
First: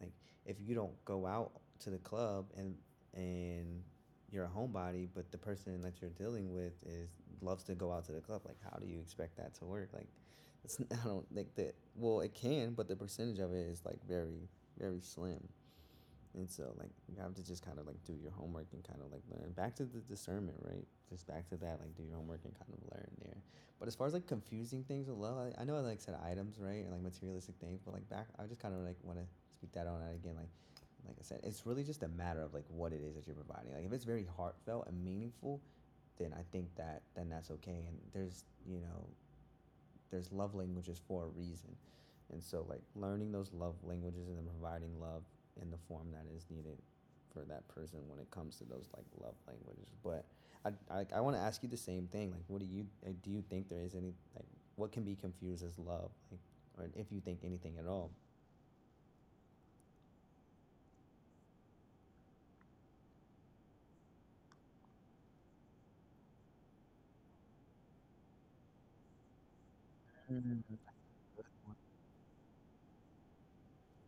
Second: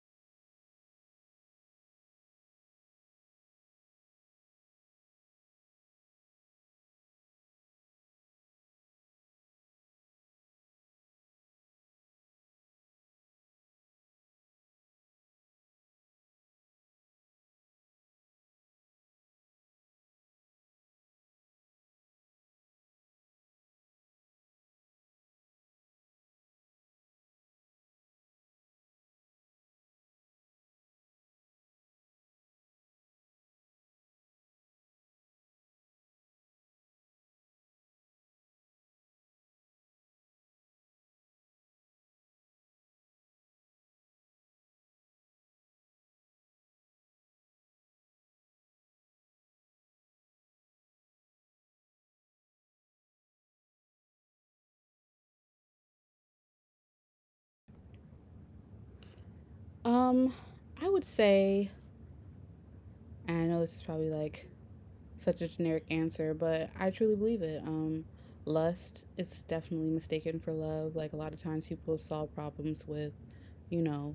like if you don't go out to the club and and you're a homebody, but the person that you're dealing with is loves to go out to the club. Like, how do you expect that to work? Like, it's (laughs) I don't think that. Well, it can, but the percentage of it is like very very slim. And so like you have to just kind of like do your homework and kind of like learn. Back to the discernment, right? Just back to that, like, do your homework and kind of learn there. But as far as like confusing things with love, I, I know I like said items, right? And like materialistic things, but like back, I just kind of like want to speak that on out again. Like like I said, it's really just a matter of like what it is that you're providing. Like if it's very heartfelt and meaningful, then I think that then that's okay. And there's, you know, there's love languages for a reason. And so, like, learning those love languages and then providing love in the form that is needed for that person when it comes to those like love languages. But I I, I want to ask you the same thing. Like, what do you like do? You think there is any like what can be confused as love, like, or if you think anything at all? Um I would say, and I know this is probably like such a generic answer, but I truly believe it. Um, lust is definitely mistaken for Mhm. love. Like, a lot of times people solve problems with, you know,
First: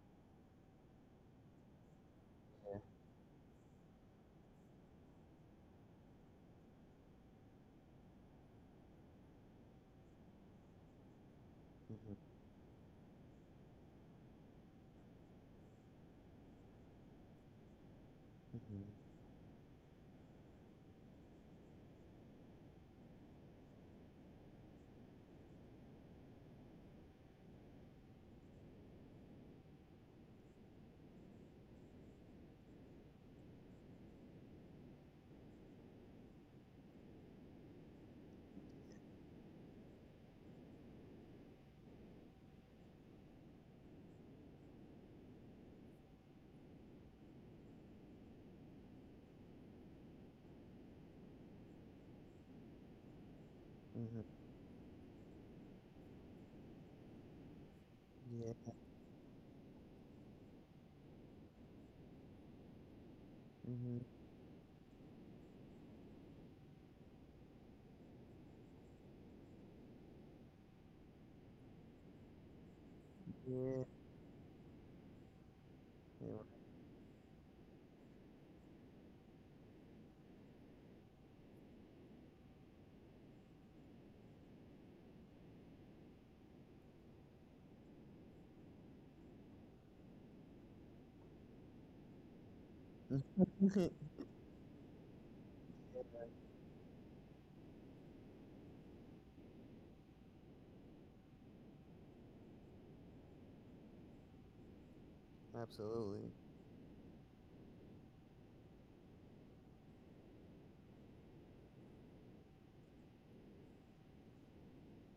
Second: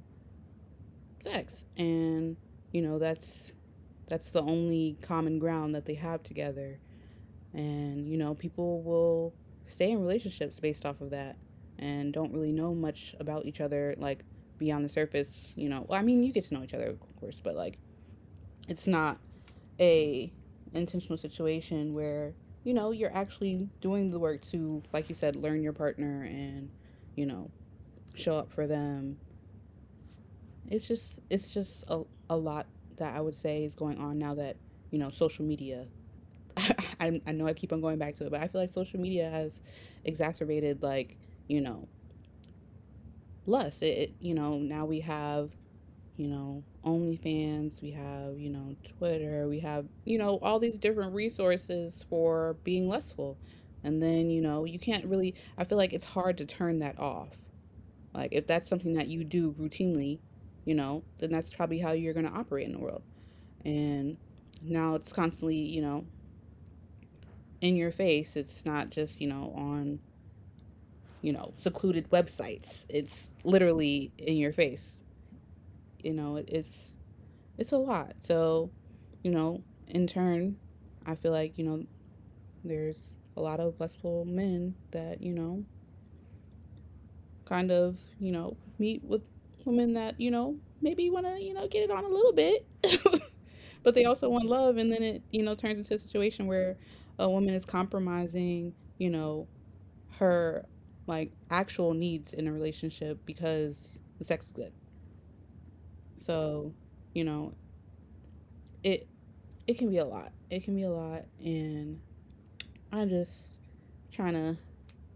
sex. And, you know, that's that's the only common ground that they have together. And, you know, people will stay in relationships based off of that and Mhm. don't really know much about each other, like beyond the surface, you know. Well, I mean, you get to know each other, of course, but like it's not a intentional situation where, you know, you're actually doing the work to, like you said, learn your partner and, you know, show up for them. It's just, it's just a, a lot that I would say is going on now that, you know, social media (laughs) I, I know I keep on going back to it, but I feel like social media has exacerbated, like, you know, lust. it, it You know, now we have, you know, OnlyFans, we have, you know, Twitter, we have, you know, all these different resources for being lustful. Mhm. And Mhm. then, you know, you can't really, I feel like it's hard to turn that off. Like, if that's Yeah. something that you do routinely, you know, then that's probably how you're going to operate in the world. Mhm. And now it's constantly, you know, in your face. It's not just, you know, on, you know, secluded websites. It's Yeah. literally in your face. You know, it's it's a lot. So, you know, in turn, I feel like, you know, there's a lot of blessful men that, you know, kind of, you know, meet with women that, you know, maybe want to, you know, get it on a little bit. Yeah. (laughs) (laughs) But they also want love, and then it, you know, turns into a situation where a woman is compromising, you know, her like actual needs in a relationship because the sex is good. Absolutely. So, you know, it it can be a lot. It can be a lot, and I'm just trying to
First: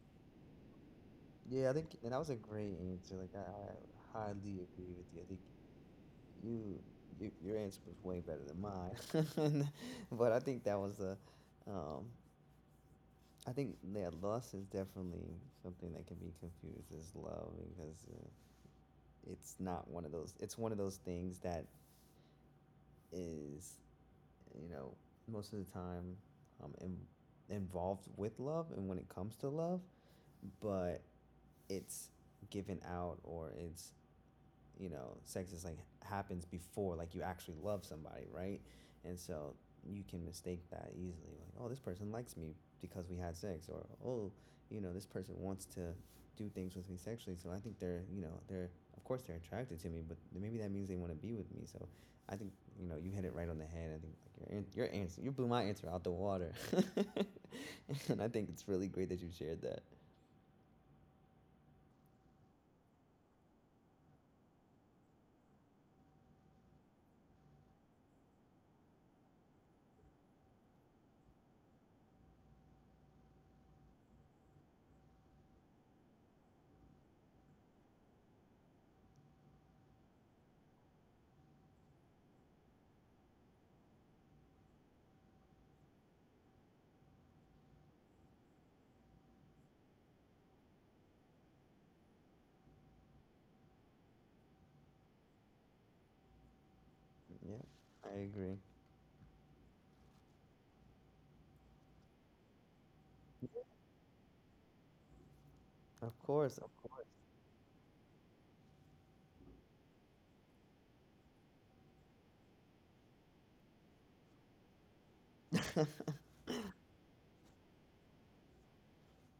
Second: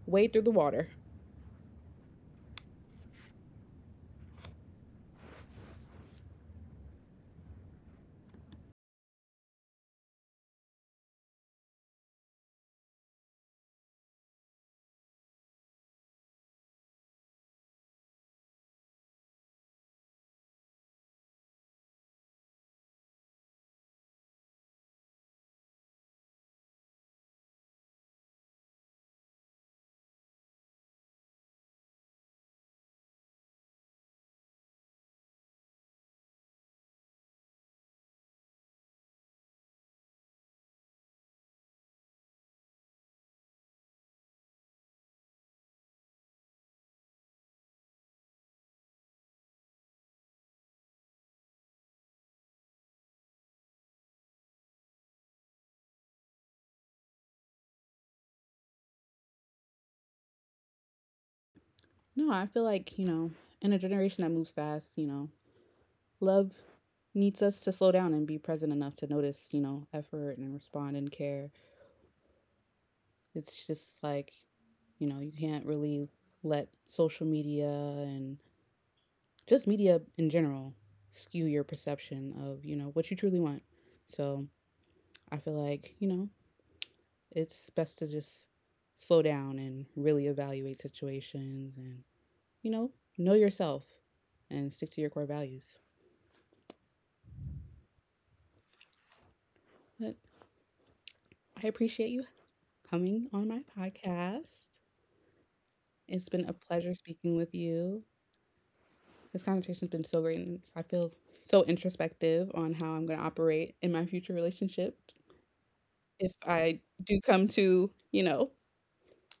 wade through the water. Yeah, I think and that was a great answer. Like I, I highly agree with you. I think you, you your answer was way better than mine. (laughs) But I think that was a, um, I think that lust is definitely something that can be confused as love because uh, it's not one of those. It's one of those things that is, you know, most of the time, um, in, involved with love and when it comes to love, but it's given out or it's, you know, sex is like happens before like you actually love somebody, right? And so you can mistake that easily. Like, oh, this person likes me because we had sex. Or, oh, you know, this person wants to do things with me sexually, so I think they're, you know, they're, of course they're attracted to me, but maybe that means they want to be with me. So I think, you know, you hit it right on the head. I think like your your answer, you blew my answer out the water. (laughs) And I think it's really great that you shared that. No, I feel like, you know, in a generation that moves fast, you know, love needs us to slow down and be present enough to notice, you know, effort and respond and care. It's just like, you know, you can't really let social media and just media in general skew your perception of, you know, what you truly want. So I feel like, you know, it's best to just slow down and really evaluate situations and, you know, know yourself and stick to your core values. Yeah, I agree. But I appreciate you coming on my podcast. Of It's been a course. Of pleasure speaking with you. This conversation has been so great, and I feel so introspective on how I'm going to operate in my future relationship course. if (laughs) I do come to, you know,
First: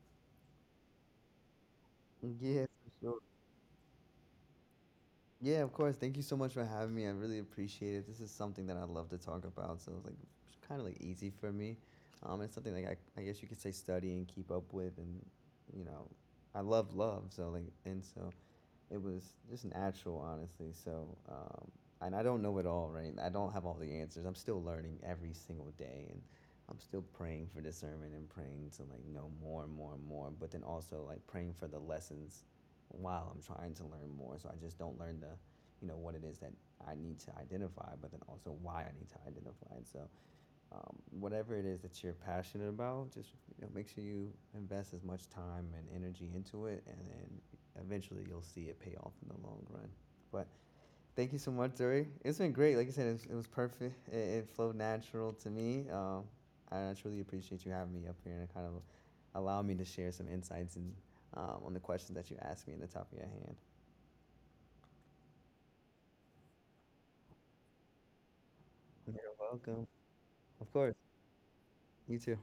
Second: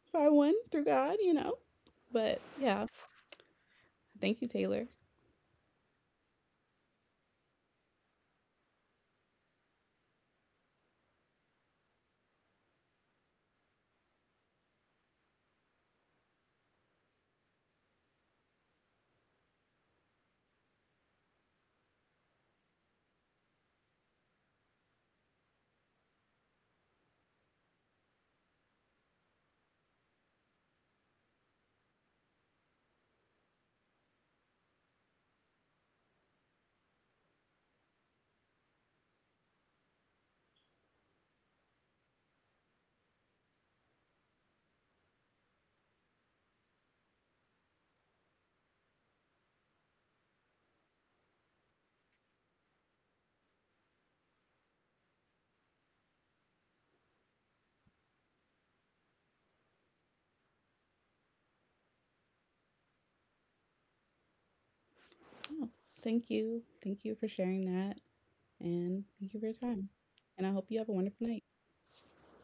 if I win through God, you know. But Yeah, yeah, for sure. thank you, Taylor. Yeah, of course. Thank you so much for having me. I really appreciate it. This is something that I love to talk about, so it's like kind of like easy for me. Um, it's something like, I, I guess you could say study and keep up with. And, you know, I love love, so like and so it was just natural, honestly. So, um, and I don't know it all, right? I don't have all the answers. I'm still learning every single day, and I'm still praying for discernment and praying to like know more and more and more. But then also like praying for the lessons while I'm trying to learn more. So I just don't learn the, you know, what it is that I need to identify, but then also why I need to identify it. So um, whatever it is that you're passionate about, just, you know, make sure you invest as much time and energy into it, and then eventually you'll see it pay off in the long run. But thank you so much, Zuri. It's been great. Like I said, it was, it was perfect. It, it flowed natural to me. Um, I truly appreciate you having me up here and kind of allow me to share some insights and, um, on the questions that you asked me and the topic at hand. Oh, thank you. Thank you for sharing that. And You're thank you for your welcome. time. And I hope Of you have a course. wonderful night. You too.